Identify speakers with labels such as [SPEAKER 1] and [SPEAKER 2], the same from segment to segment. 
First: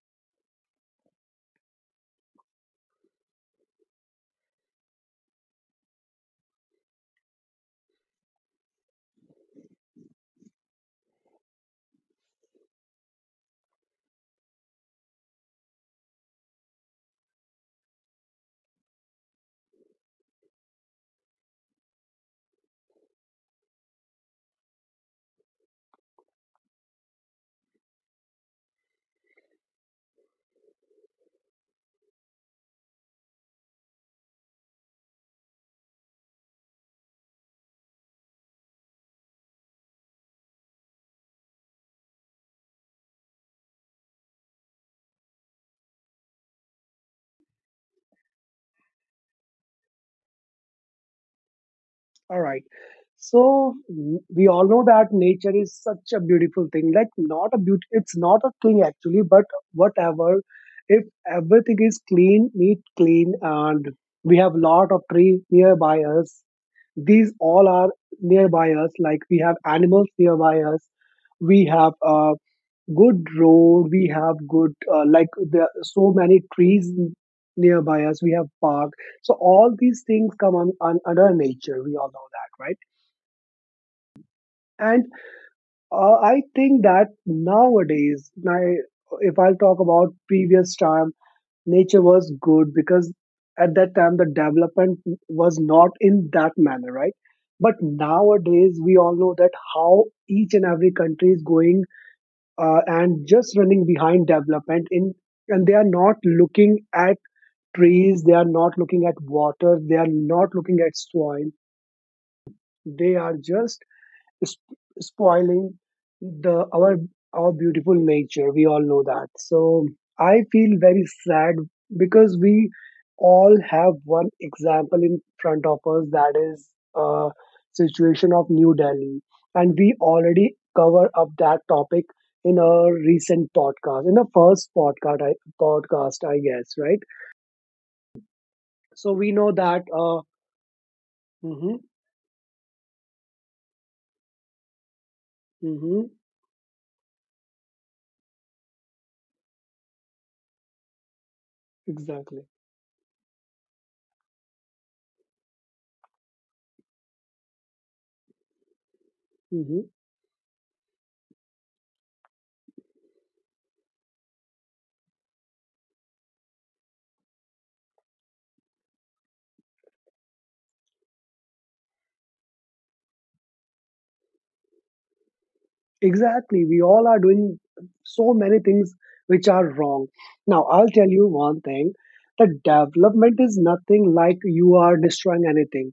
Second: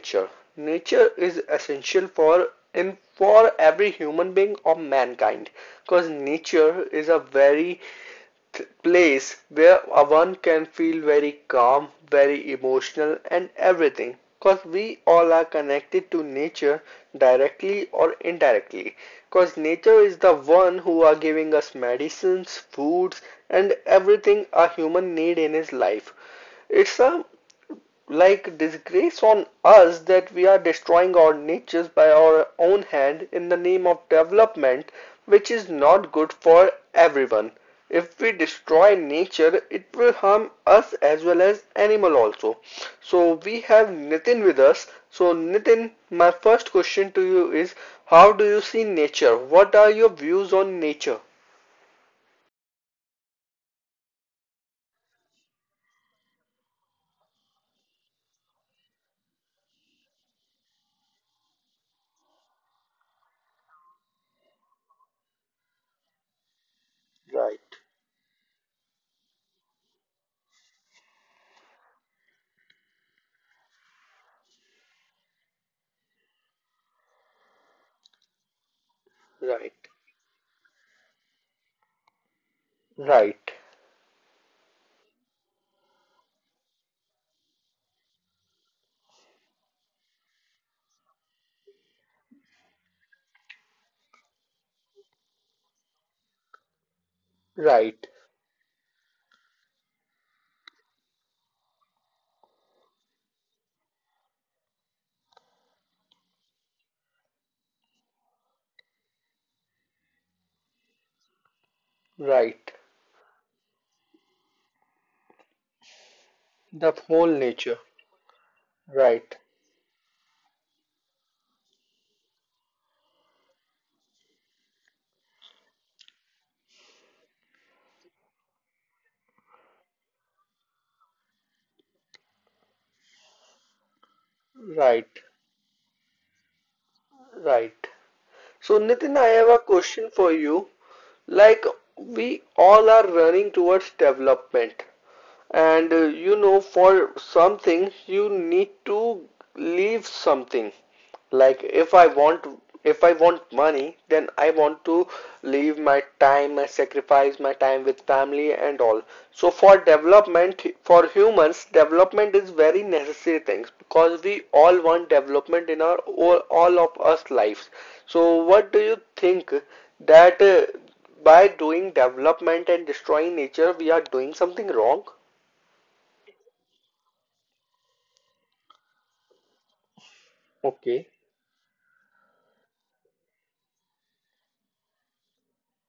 [SPEAKER 1] nature. Nature is essential for every human being or mankind because nature is a very place where one can feel very calm, very emotional, and everything. Because we all are connected to nature directly or indirectly. Because nature is the one who are giving us medicines, foods, and everything a human need in his life. It's a disgrace on us that we are destroying our natures by our own hand in the name of development, which is not good for everyone. If we destroy nature, it will harm us as well as animal also. So we have Nitin with us. So Nitin, my first question to you is, how do you see nature? What are your views on nature?
[SPEAKER 2] All right. We all know that nature is such a beautiful thing. Like not a beauty, it's not a thing actually, but whatever. If everything is clean, neat, clean, and we have lot of trees nearby us. These
[SPEAKER 1] Right,
[SPEAKER 2] all are nearby us. Like we have animals nearby us. We have a good road. We have good like there are so many nearby us. We have park. So all
[SPEAKER 1] right,
[SPEAKER 2] these things come on under nature. We all know that, right?
[SPEAKER 1] right,
[SPEAKER 2] And I think that nowadays, my if I'll talk about previous time, nature was good because at that time the development was not in that manner, right? But
[SPEAKER 1] right,
[SPEAKER 2] nowadays, we all know that how each and every country is going and just running behind development, and they are not looking at trees, they are not looking at water, they are not looking at soil.
[SPEAKER 1] right.
[SPEAKER 2] They are just spoiling the
[SPEAKER 1] The whole
[SPEAKER 2] our
[SPEAKER 1] nature.
[SPEAKER 2] beautiful nature, we all know that.
[SPEAKER 1] Right.
[SPEAKER 2] So I feel very sad because we all have one example in front of us, that is, uh, situation of New Delhi, and we already cover up that topic in our recent podcast, in the first
[SPEAKER 1] Right,
[SPEAKER 2] podcast, I podcast I guess, right?
[SPEAKER 1] right. So,
[SPEAKER 2] So
[SPEAKER 1] Nitin,
[SPEAKER 2] we
[SPEAKER 1] I
[SPEAKER 2] know
[SPEAKER 1] have a
[SPEAKER 2] that
[SPEAKER 1] question for you. Like,
[SPEAKER 2] mhm
[SPEAKER 1] we all are running towards development, and
[SPEAKER 2] mhm
[SPEAKER 1] you know, for something you need to leave something, like
[SPEAKER 2] exactly.
[SPEAKER 1] if I want money, then I want to leave my time, I sacrifice my time with family and all. So for
[SPEAKER 2] Mm-hmm.
[SPEAKER 1] development, for humans, development is very necessary things because we all want development in our all of us lives. So what do you think that by doing development and destroying nature, we are doing something wrong?
[SPEAKER 2] Exactly. We all are doing so many things which are wrong. Now, I'll tell
[SPEAKER 1] Okay.
[SPEAKER 2] you one thing that development is nothing like you are destroying anything.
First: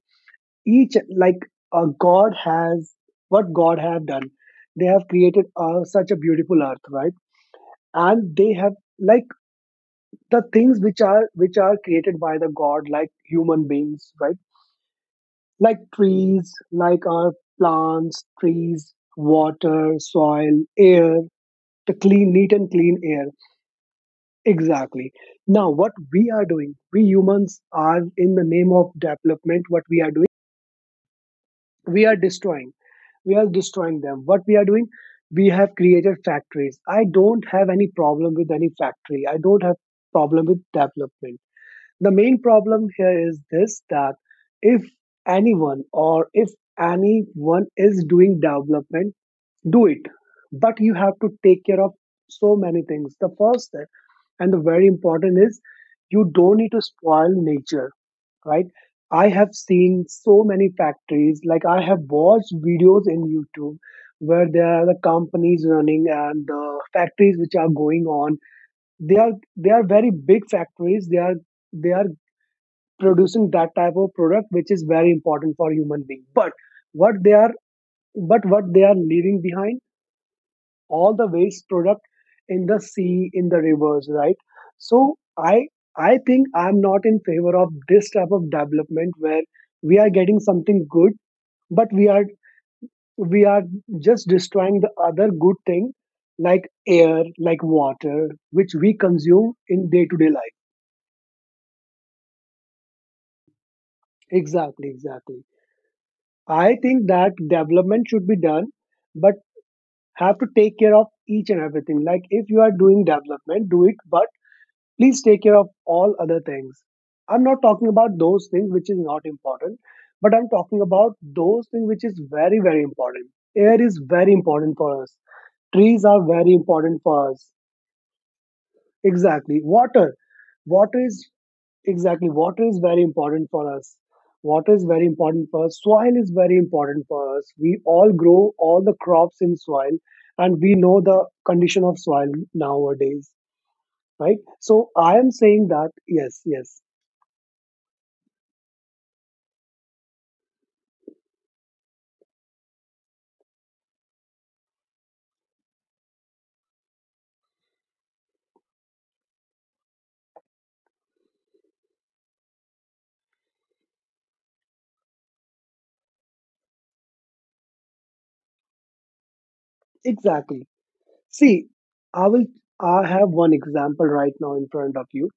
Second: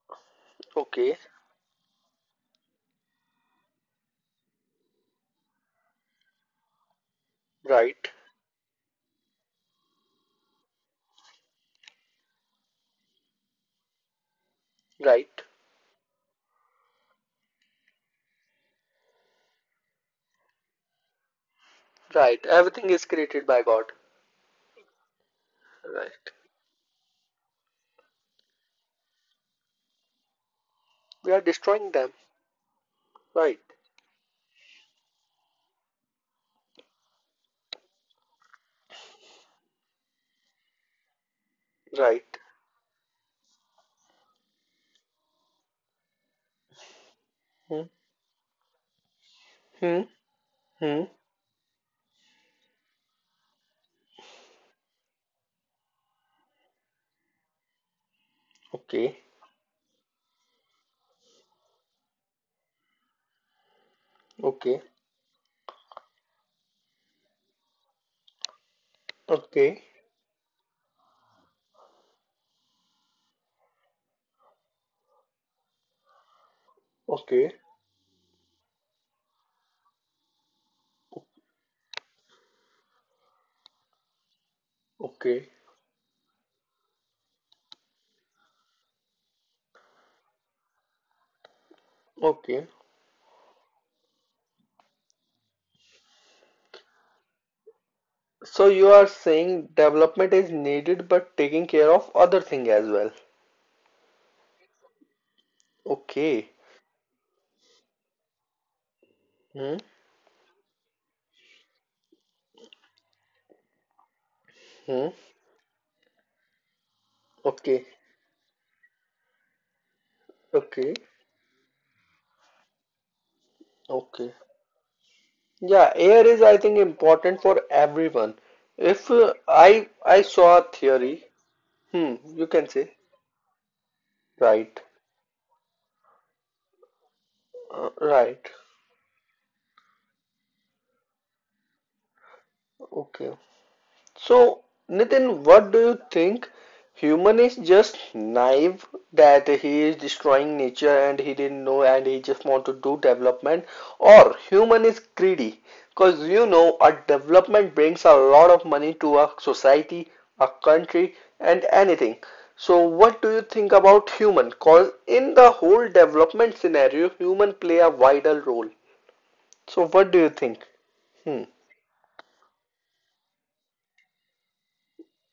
[SPEAKER 2] Each,
[SPEAKER 1] Okay,
[SPEAKER 2] like, God has, what God have done. They have created such a beautiful earth, right?
[SPEAKER 1] right,
[SPEAKER 2] And they have, like, the things which are created by the god, like human beings, right?
[SPEAKER 1] right,
[SPEAKER 2] Like trees, like our plants, trees, water, soil, air, the clean,
[SPEAKER 1] right.
[SPEAKER 2] neat and
[SPEAKER 1] Everything
[SPEAKER 2] clean
[SPEAKER 1] is
[SPEAKER 2] air.
[SPEAKER 1] created by God.
[SPEAKER 2] Exactly. Now, what we
[SPEAKER 1] Right.
[SPEAKER 2] are doing, we humans are, in the name of development, what we are doing,
[SPEAKER 1] We are destroying
[SPEAKER 2] we
[SPEAKER 1] them.
[SPEAKER 2] are destroying. We are
[SPEAKER 1] Right,
[SPEAKER 2] destroying them. What we are doing, we have created factories. I don't have any problem with any factory. I don't have problem with development. The
[SPEAKER 1] right.
[SPEAKER 2] main problem here is this, that if anyone, or if anyone
[SPEAKER 1] Hmm.
[SPEAKER 2] is doing development, do
[SPEAKER 1] Hmm.
[SPEAKER 2] it, but you
[SPEAKER 1] Hmm.
[SPEAKER 2] have to take care of so many things. The first thing and the very important is you don't need to spoil nature, right?
[SPEAKER 1] Okay.
[SPEAKER 2] I have seen so many factories, like I have watched videos in YouTube where there
[SPEAKER 1] Okay.
[SPEAKER 2] are the companies running, and the factories which are going on, they are
[SPEAKER 1] Okay.
[SPEAKER 2] very big factories. They are producing that type of product which is very important for human being, but what they are
[SPEAKER 1] Okay.
[SPEAKER 2] what they are leaving behind, all the waste product in the sea, in the rivers, right? So
[SPEAKER 1] Okay.
[SPEAKER 2] I I think I'm not in favor of this type of development where we are getting something good, but we are
[SPEAKER 1] Okay.
[SPEAKER 2] we are just destroying the other good thing, like air, like water, which
[SPEAKER 1] So
[SPEAKER 2] we
[SPEAKER 1] you are
[SPEAKER 2] consume
[SPEAKER 1] saying
[SPEAKER 2] in day to day
[SPEAKER 1] development is
[SPEAKER 2] life.
[SPEAKER 1] needed but taking care of other thing as well.
[SPEAKER 2] Exactly, exactly.
[SPEAKER 1] Okay.
[SPEAKER 2] I think that development should be done, but
[SPEAKER 1] Hmm.
[SPEAKER 2] have to take care of each and everything. Like if you are doing development, do it, but
[SPEAKER 1] Hmm.
[SPEAKER 2] please take care of all other things. I'm not talking
[SPEAKER 1] Okay.
[SPEAKER 2] about those things which is not important, but I'm talking
[SPEAKER 1] Okay.
[SPEAKER 2] about those things which is very, very important. Air is very
[SPEAKER 1] Okay.
[SPEAKER 2] important for us.
[SPEAKER 1] Yeah,
[SPEAKER 2] Trees are
[SPEAKER 1] air is
[SPEAKER 2] very
[SPEAKER 1] I think
[SPEAKER 2] important for
[SPEAKER 1] important
[SPEAKER 2] us.
[SPEAKER 1] for everyone. If uh,
[SPEAKER 2] Exactly.
[SPEAKER 1] I
[SPEAKER 2] Water.
[SPEAKER 1] I saw a
[SPEAKER 2] Water is,
[SPEAKER 1] theory. Hmm,
[SPEAKER 2] exactly,
[SPEAKER 1] you
[SPEAKER 2] water
[SPEAKER 1] can
[SPEAKER 2] is
[SPEAKER 1] say,
[SPEAKER 2] very important for us. Water
[SPEAKER 1] right,
[SPEAKER 2] is very important for us. Soil is very important for us. We all
[SPEAKER 1] right.
[SPEAKER 2] grow all the crops in soil, and we know the condition of soil nowadays,
[SPEAKER 1] Okay.
[SPEAKER 2] right?
[SPEAKER 1] So,
[SPEAKER 2] So I am
[SPEAKER 1] Nitin,
[SPEAKER 2] saying
[SPEAKER 1] what do
[SPEAKER 2] that,
[SPEAKER 1] you
[SPEAKER 2] yes,
[SPEAKER 1] think?
[SPEAKER 2] yes.
[SPEAKER 1] Human is just naive that he is destroying nature and he didn't know and he just want to do development, or human is greedy? Because you know, a development brings a lot of money to a society, a country, and anything. So, what do you think about human? Because in the whole development scenario, human play a vital role. So, what do you
[SPEAKER 2] Exactly.
[SPEAKER 1] think? Hmm.
[SPEAKER 2] See, I will. I have one example right now in front of you.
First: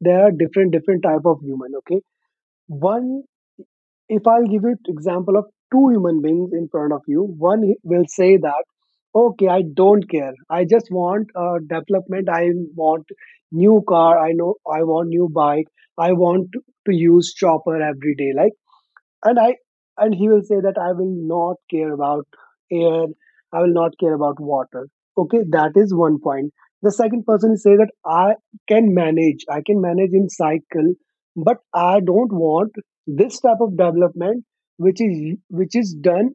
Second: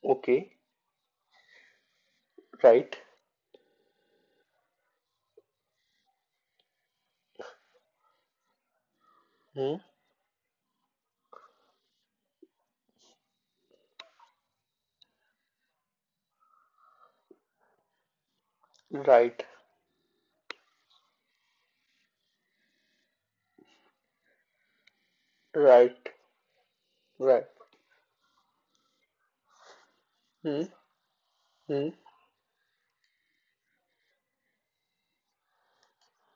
[SPEAKER 2] There are
[SPEAKER 1] Okay.
[SPEAKER 2] different different type of human. Okay,
[SPEAKER 1] Right.
[SPEAKER 2] one. If I'll give you example of two human beings in front of you, one will say that, okay, I
[SPEAKER 1] Hmm.
[SPEAKER 2] don't care. I just want development. I want new car. I know. I want new bike. I want to use chopper every day. Like, and
[SPEAKER 1] Right.
[SPEAKER 2] i and he will say that I will not care about air, I will not care about water. Okay, that is
[SPEAKER 1] Right.
[SPEAKER 2] one point. The second
[SPEAKER 1] Right.
[SPEAKER 2] person say that I can manage, I can manage in
[SPEAKER 1] Hmm.
[SPEAKER 2] cycle, but
[SPEAKER 1] Hmm.
[SPEAKER 2] I don't want this type of development, which is which is done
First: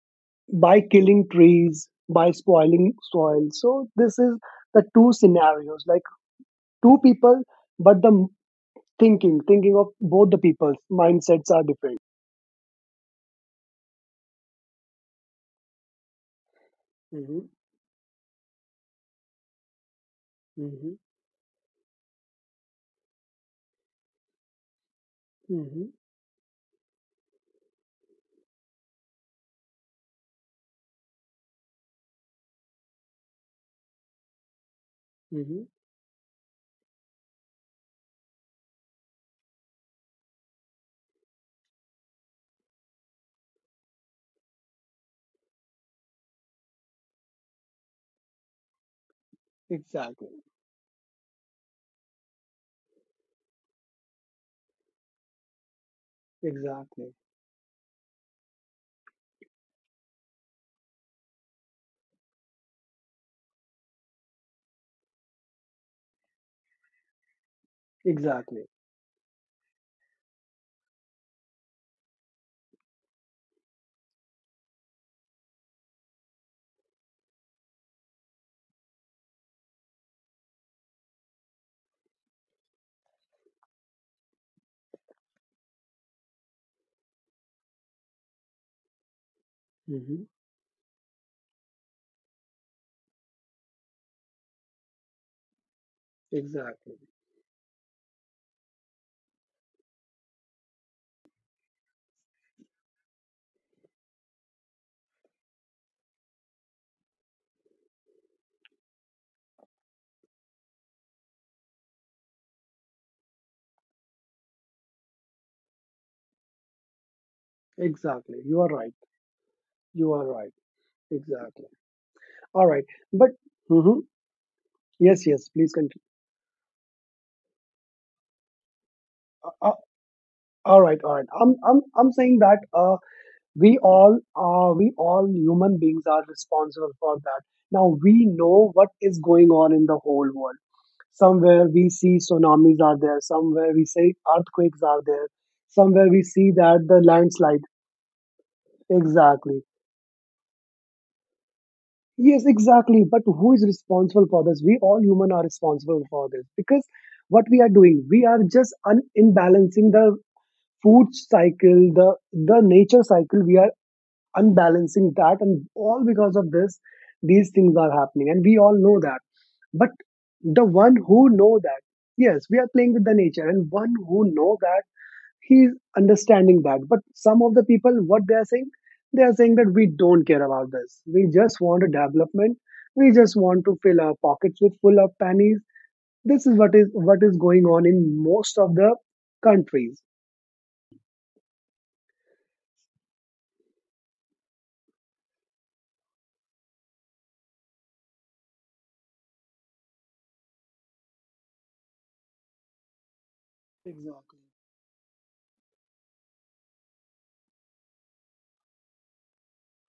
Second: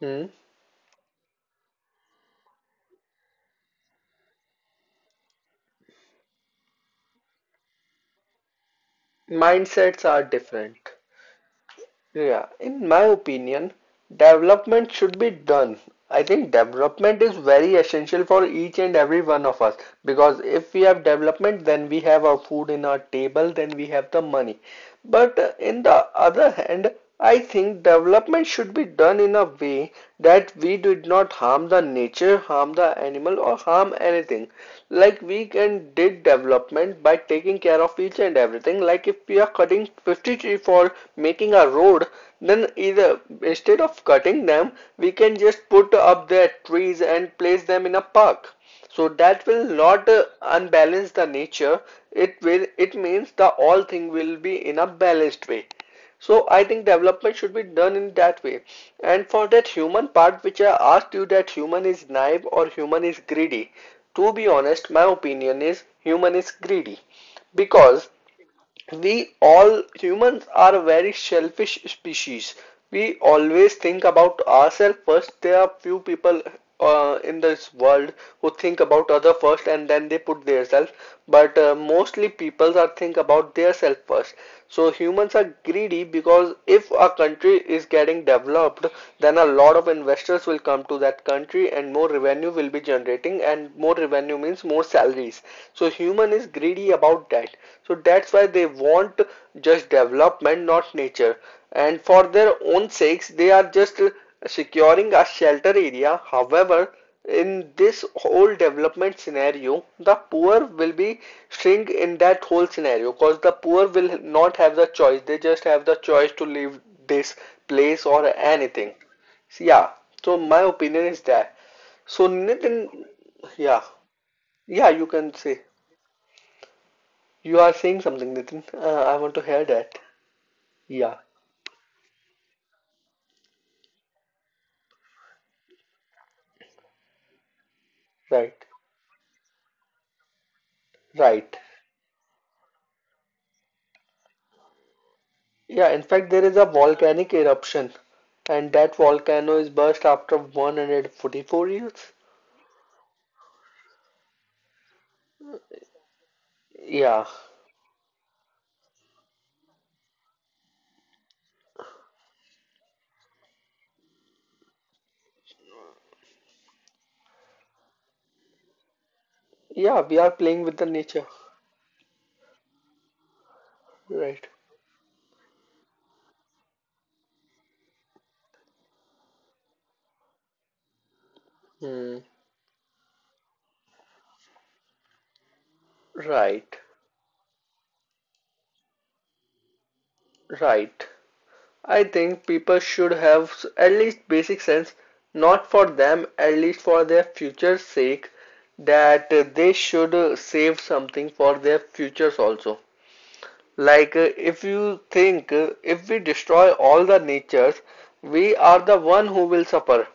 [SPEAKER 1] Hmm.
[SPEAKER 2] by killing trees, by spoiling soil. So this is the two scenarios, like two people, but the thinking of
[SPEAKER 1] Mindsets are
[SPEAKER 2] both the people's
[SPEAKER 1] different.
[SPEAKER 2] mindsets are different.
[SPEAKER 1] Yeah. In my opinion, development should be done. I think development is
[SPEAKER 2] Hmm.
[SPEAKER 1] very essential for each and every one of us, because if we
[SPEAKER 2] Hmm.
[SPEAKER 1] have development, then we have our food in our table, then we have the money. But in
[SPEAKER 2] Hmm.
[SPEAKER 1] the other hand, I think development should be done in a way that we did not harm the nature, harm the animal, or harm anything. Like we
[SPEAKER 2] Mm-hmm.
[SPEAKER 1] can did development by taking care of each and everything. Like if we are cutting 50 trees for making a road, then either instead of cutting them, we can just put up their trees and place them in a park, so that will not
[SPEAKER 2] Exactly.
[SPEAKER 1] unbalance the nature. It will, it means the all thing will be in a balanced way. So I think
[SPEAKER 2] Exactly.
[SPEAKER 1] development should be done in that way. And for that human part which I asked you, that human is naive or human is greedy, to be honest, my opinion is human is greedy, because
[SPEAKER 2] Exactly.
[SPEAKER 1] we all humans are a very selfish species. We always think about ourselves first. There are few people in this world who think about other first and then they put their self. But mostly people are think about their self first. So humans are greedy, because if a country is getting developed, then a lot of
[SPEAKER 2] Mm-hmm.
[SPEAKER 1] investors will come to that country and more revenue will be generating, and more revenue means more salaries. So human is greedy
[SPEAKER 2] Exactly.
[SPEAKER 1] about that. So that's why they want just development, not nature. And for their own sakes, they are just securing a shelter area. However, in this whole development scenario, the poor will be string in that whole scenario, because the poor will not have the choice, they just have the choice to leave this place or
[SPEAKER 2] Exactly. You are
[SPEAKER 1] anything.
[SPEAKER 2] right.
[SPEAKER 1] So yeah,
[SPEAKER 2] You are
[SPEAKER 1] so
[SPEAKER 2] right.
[SPEAKER 1] my opinion is that.
[SPEAKER 2] Exactly.
[SPEAKER 1] So
[SPEAKER 2] All
[SPEAKER 1] Nitin,
[SPEAKER 2] right. But
[SPEAKER 1] yeah.
[SPEAKER 2] mm-hmm.
[SPEAKER 1] Yeah, you
[SPEAKER 2] Yes,
[SPEAKER 1] can
[SPEAKER 2] yes.
[SPEAKER 1] say.
[SPEAKER 2] Please continue.
[SPEAKER 1] You are saying something, Nitin. I want to
[SPEAKER 2] Uh,
[SPEAKER 1] hear
[SPEAKER 2] uh,
[SPEAKER 1] that.
[SPEAKER 2] all right. All
[SPEAKER 1] Yeah,
[SPEAKER 2] right. I'm saying that we all, we all human beings are responsible for that. Now we
[SPEAKER 1] right.
[SPEAKER 2] know what is going on in the whole world.
[SPEAKER 1] Right.
[SPEAKER 2] Somewhere we see tsunamis are there. Somewhere we see earthquakes are there.
[SPEAKER 1] Yeah, in
[SPEAKER 2] Somewhere we
[SPEAKER 1] fact, there
[SPEAKER 2] see
[SPEAKER 1] is a
[SPEAKER 2] that the
[SPEAKER 1] volcanic
[SPEAKER 2] landslide.
[SPEAKER 1] eruption, and that volcano
[SPEAKER 2] Exactly.
[SPEAKER 1] is burst after 144 years.
[SPEAKER 2] Yes, exactly. But who is responsible for this? We all human are responsible for this because
[SPEAKER 1] Yeah.
[SPEAKER 2] what we are doing, we are just imbalancing the food cycle, the nature cycle. We are unbalancing that, and all because of this, these things are happening, and we all know that. But
[SPEAKER 1] Yeah, we are
[SPEAKER 2] the
[SPEAKER 1] playing with the
[SPEAKER 2] one who
[SPEAKER 1] nature.
[SPEAKER 2] know that, yes, we are playing with the nature, and one who
[SPEAKER 1] Right.
[SPEAKER 2] know that, he's understanding that. But some of the people, what they are saying, they are saying that we don't care about this, we just want a
[SPEAKER 1] Hmm.
[SPEAKER 2] development, we just want to fill our pockets with full of pennies. This is what,
[SPEAKER 1] Right.
[SPEAKER 2] is going on in most of the countries.
[SPEAKER 1] Right. I think people should have at least basic sense, not for them, at least for their future's sake, that they should save something for their futures also. Like,
[SPEAKER 2] Exactly.
[SPEAKER 1] if you think if we destroy all the natures, we are the one who will suffer.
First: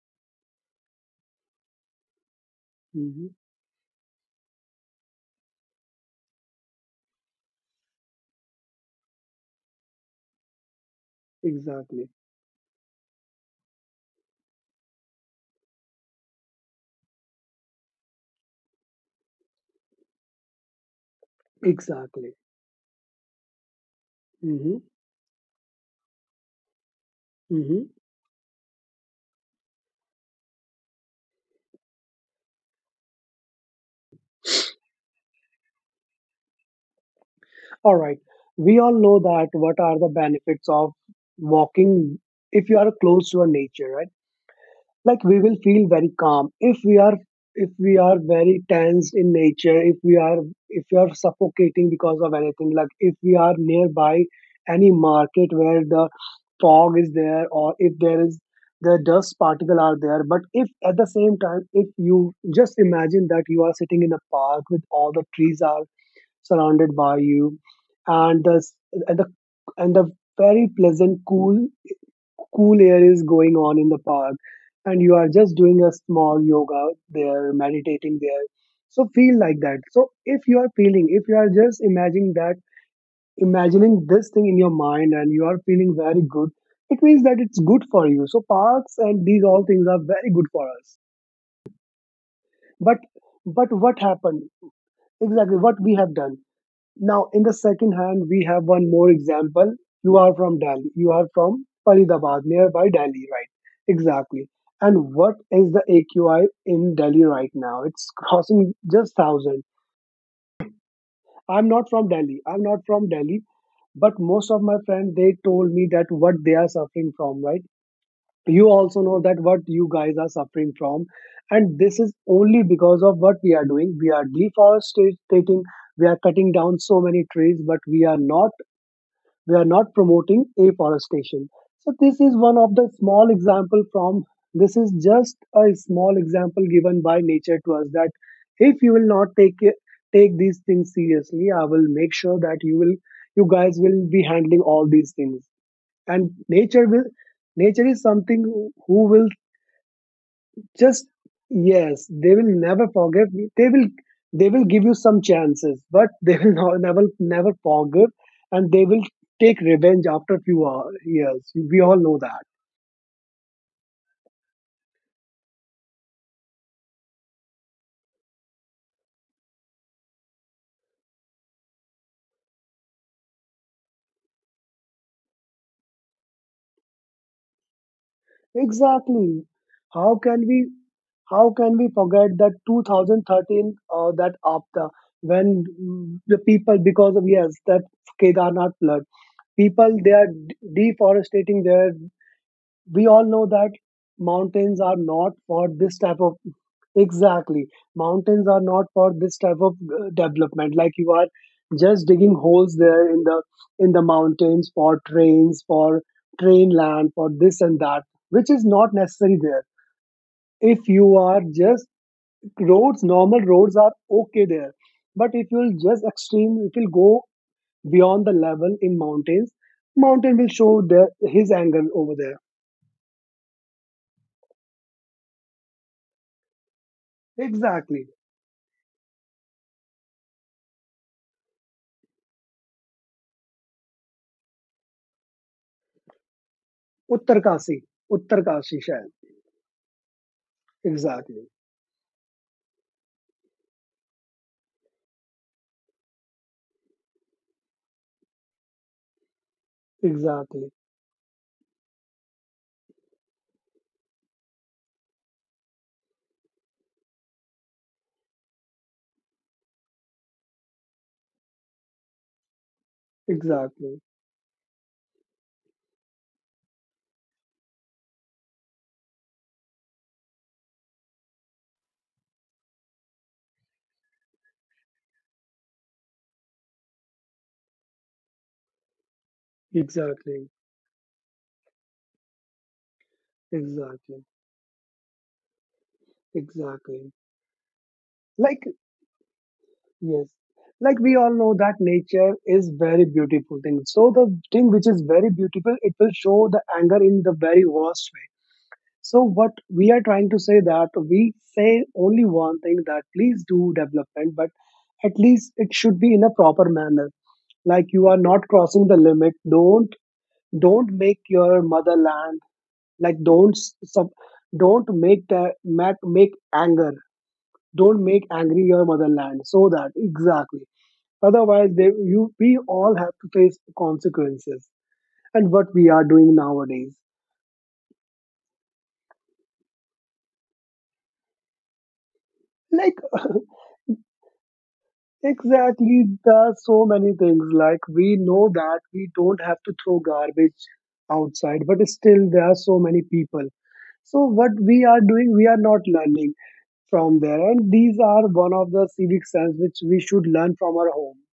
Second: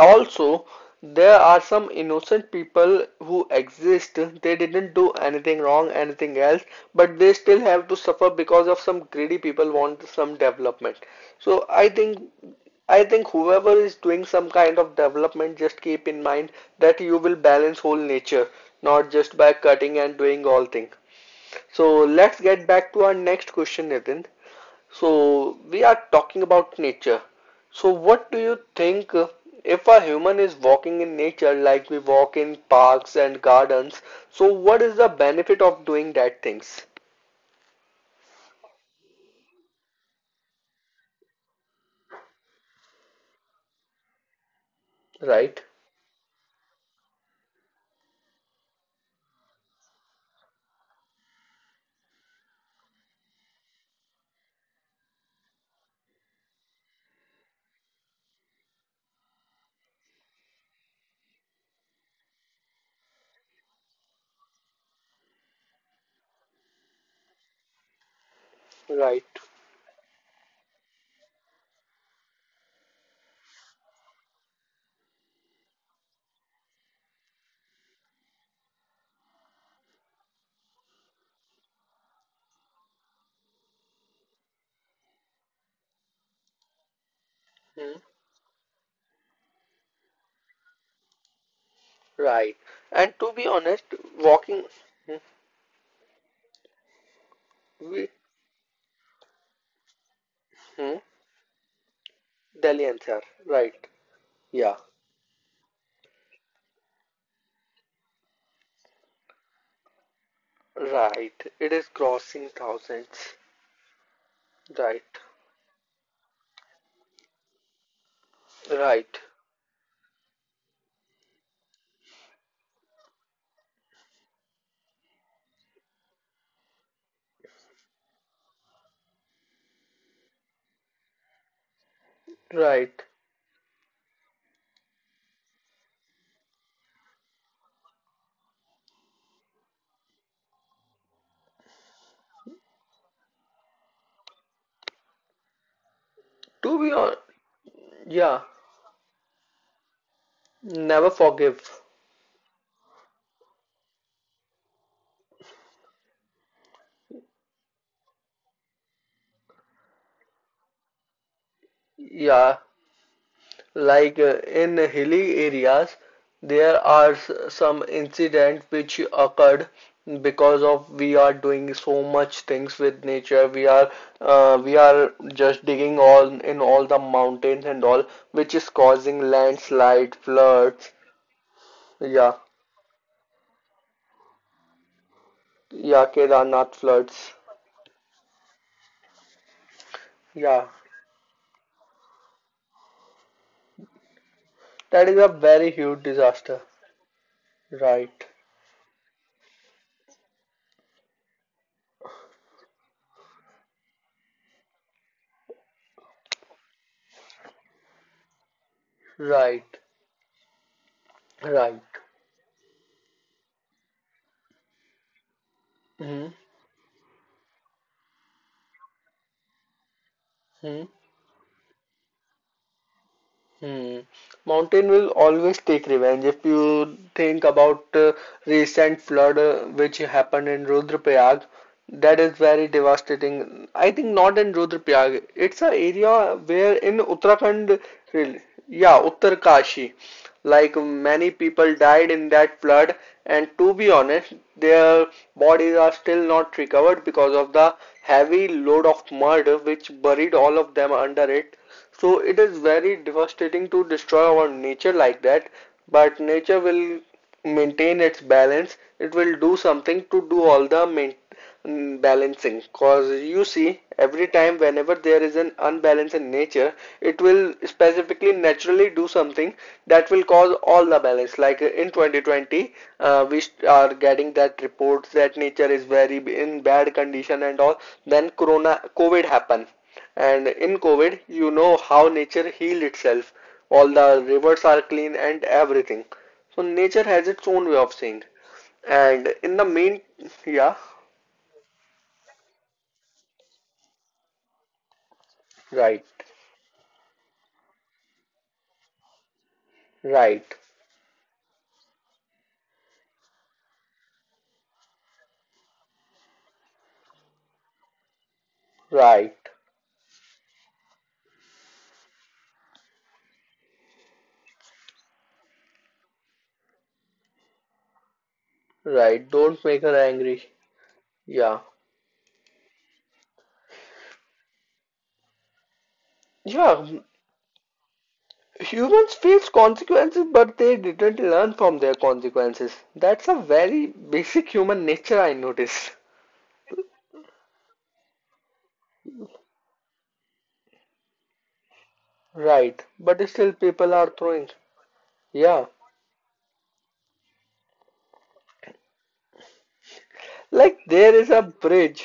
[SPEAKER 1] Also, there are some innocent people
[SPEAKER 2] Hmm.
[SPEAKER 1] who exist. They didn't do anything wrong, anything else, but they still have to suffer because of some greedy people want some development. So
[SPEAKER 2] Exactly.
[SPEAKER 1] I think whoever is doing some kind of development, just keep in mind that you will balance whole nature, not just by cutting and doing all things. So let's
[SPEAKER 2] Exactly.
[SPEAKER 1] get back to our next question, Nitin.
[SPEAKER 2] Hmm.
[SPEAKER 1] So we are talking about nature. So
[SPEAKER 2] Hmm.
[SPEAKER 1] what do you think if a human is walking in nature like we walk in parks and gardens, so what is the benefit of doing that things?
[SPEAKER 2] All right. We all know that what are the benefits of walking if you are close to a nature, right?
[SPEAKER 1] Right?
[SPEAKER 2] Like we will feel very calm if we are, if we are very tense in nature, if we are, if we are suffocating because of anything, like if we are nearby any market where the fog is there, or if there is the dust particle are there. But if at the same time, if you just imagine that you are sitting in a park with all the trees are surrounded by you, and the,
[SPEAKER 1] Right.
[SPEAKER 2] and the and the very pleasant, cool air is going on in the park, and you are just doing a small yoga there, meditating there. So feel like that. So if you are feeling, if you are just imagining that, imagining this thing in your mind, and you are feeling very good, it means that
[SPEAKER 1] Hmm.
[SPEAKER 2] it's good for you. So parks and these all things are very good for us.
[SPEAKER 1] Right. And to
[SPEAKER 2] but
[SPEAKER 1] be honest,
[SPEAKER 2] but what
[SPEAKER 1] walking,
[SPEAKER 2] happened,
[SPEAKER 1] hmm,
[SPEAKER 2] exactly what we have done. Now, in the
[SPEAKER 1] we,
[SPEAKER 2] second hand, we have one more example. You are
[SPEAKER 1] hmm,
[SPEAKER 2] from Delhi. You are from
[SPEAKER 1] Delhi
[SPEAKER 2] Faridabad,
[SPEAKER 1] NCR.
[SPEAKER 2] nearby Delhi,
[SPEAKER 1] Right.
[SPEAKER 2] right?
[SPEAKER 1] Yeah.
[SPEAKER 2] Exactly. And what is the AQI in Delhi right now? It's crossing just 1,000.
[SPEAKER 1] Right. It is
[SPEAKER 2] I'm not
[SPEAKER 1] crossing
[SPEAKER 2] from Delhi. I'm not
[SPEAKER 1] thousands.
[SPEAKER 2] from Delhi, but most of
[SPEAKER 1] Right.
[SPEAKER 2] my friends they told me that what they are suffering from, right? You
[SPEAKER 1] Right.
[SPEAKER 2] also know that what you guys are suffering from, and this is only because of what we are doing. We are deforesting, we are cutting down so many trees, but we are not promoting afforestation. So this is one
[SPEAKER 1] Right.
[SPEAKER 2] of the small example from, this is just a small example given by nature to us, that if you will not take it, take these things seriously, I will make sure that you will, you guys will be handling all these things. And
[SPEAKER 1] To be honest,
[SPEAKER 2] nature will, nature
[SPEAKER 1] yeah,
[SPEAKER 2] is something who will
[SPEAKER 1] never
[SPEAKER 2] just,
[SPEAKER 1] forgive.
[SPEAKER 2] yes, they will never forgive. They will, they will give you some chances, but they will not, never never forgive, and they will take revenge after years. We all
[SPEAKER 1] Yeah,
[SPEAKER 2] know that.
[SPEAKER 1] like in hilly areas, there are some incidents which occurred because of we are doing so much things with nature. We are just digging all in all the mountains and all, which is causing
[SPEAKER 2] Exactly.
[SPEAKER 1] landslide,
[SPEAKER 2] How can
[SPEAKER 1] floods.
[SPEAKER 2] we, how can we
[SPEAKER 1] Yeah,
[SPEAKER 2] forget that 2013, that after, when
[SPEAKER 1] yeah, Kedarnath
[SPEAKER 2] the people
[SPEAKER 1] floods.
[SPEAKER 2] because of, yes, that Kedarnath flood. People, they
[SPEAKER 1] Yeah,
[SPEAKER 2] are deforestating there. We all know that
[SPEAKER 1] that is
[SPEAKER 2] mountains
[SPEAKER 1] a
[SPEAKER 2] are
[SPEAKER 1] very
[SPEAKER 2] not
[SPEAKER 1] huge
[SPEAKER 2] for this
[SPEAKER 1] disaster.
[SPEAKER 2] type of, exactly,
[SPEAKER 1] Right,
[SPEAKER 2] mountains are not for this type of development, like you are just digging holes there, in the mountains, for trains, for train land, for this and that, which is not
[SPEAKER 1] right,
[SPEAKER 2] necessary there. If you
[SPEAKER 1] right.
[SPEAKER 2] are just, roads, normal roads are okay there, but if you'll
[SPEAKER 1] Hmm.
[SPEAKER 2] just extreme, if you'll go beyond the level in mountains, mountain
[SPEAKER 1] Hmm.
[SPEAKER 2] will show their, his anger over there.
[SPEAKER 1] Hmm. Mountain will always take revenge. If you think about
[SPEAKER 2] Exactly.
[SPEAKER 1] recent flood which happened in Rudraprayag, that is very devastating. I think not in Rudraprayag. It's an area where in Uttarakhand,
[SPEAKER 2] Uttarkashi,
[SPEAKER 1] really- yeah,
[SPEAKER 2] Uttarkashi शायद।
[SPEAKER 1] Uttarkashi, like many people
[SPEAKER 2] Exactly,
[SPEAKER 1] died in that flood. And to be honest, their bodies are still not recovered because of the heavy load of mud which buried all of them
[SPEAKER 2] exactly,
[SPEAKER 1] under it. So it is very devastating to destroy our nature like that, but nature will maintain its balance. It will do something to do all the main, mm, balancing. Cause you see, every time
[SPEAKER 2] exactly,
[SPEAKER 1] whenever there is an unbalance in nature, it will specifically naturally do something that will cause all the balance. Like in 2020, we are getting that reports that nature is very in bad condition and all. Then Corona, COVID happened. And in COVID,
[SPEAKER 2] exactly,
[SPEAKER 1] you know how nature healed itself. All the rivers are clean
[SPEAKER 2] exactly,
[SPEAKER 1] and everything. So nature has its own way of
[SPEAKER 2] exactly.
[SPEAKER 1] saying. And in the
[SPEAKER 2] Like
[SPEAKER 1] main, yeah,
[SPEAKER 2] yes, like we all know that nature is very beautiful thing. So the thing which is
[SPEAKER 1] right,
[SPEAKER 2] very beautiful, it will show the anger in the very worst way. So
[SPEAKER 1] right,
[SPEAKER 2] what we are trying to say, that we say only one thing, that please do development, but at least it should be in a proper manner. Like you are
[SPEAKER 1] right,
[SPEAKER 2] not crossing the limit. Don't make your motherland, like don't s- sub, don't make that make, make anger. Don't make
[SPEAKER 1] right. Don't
[SPEAKER 2] angry
[SPEAKER 1] make
[SPEAKER 2] your
[SPEAKER 1] her
[SPEAKER 2] motherland.
[SPEAKER 1] angry.
[SPEAKER 2] So that
[SPEAKER 1] Yeah,
[SPEAKER 2] exactly. Otherwise, they, you we all have to face consequences. And what we
[SPEAKER 1] yeah.
[SPEAKER 2] are doing nowadays,
[SPEAKER 1] Humans face consequences, but they didn't learn from their consequences. That's a very
[SPEAKER 2] like
[SPEAKER 1] basic human nature, I noticed.
[SPEAKER 2] exactly, there are so many things. Like we know that we don't have to throw garbage outside, but
[SPEAKER 1] Right,
[SPEAKER 2] still
[SPEAKER 1] but
[SPEAKER 2] there are
[SPEAKER 1] still
[SPEAKER 2] so many
[SPEAKER 1] people are
[SPEAKER 2] people.
[SPEAKER 1] throwing.
[SPEAKER 2] So what
[SPEAKER 1] Yeah,
[SPEAKER 2] we are doing, we are not learning from there. And these are one of the civic sense which we
[SPEAKER 1] like
[SPEAKER 2] should
[SPEAKER 1] there
[SPEAKER 2] learn
[SPEAKER 1] is a
[SPEAKER 2] from our home.
[SPEAKER 1] bridge.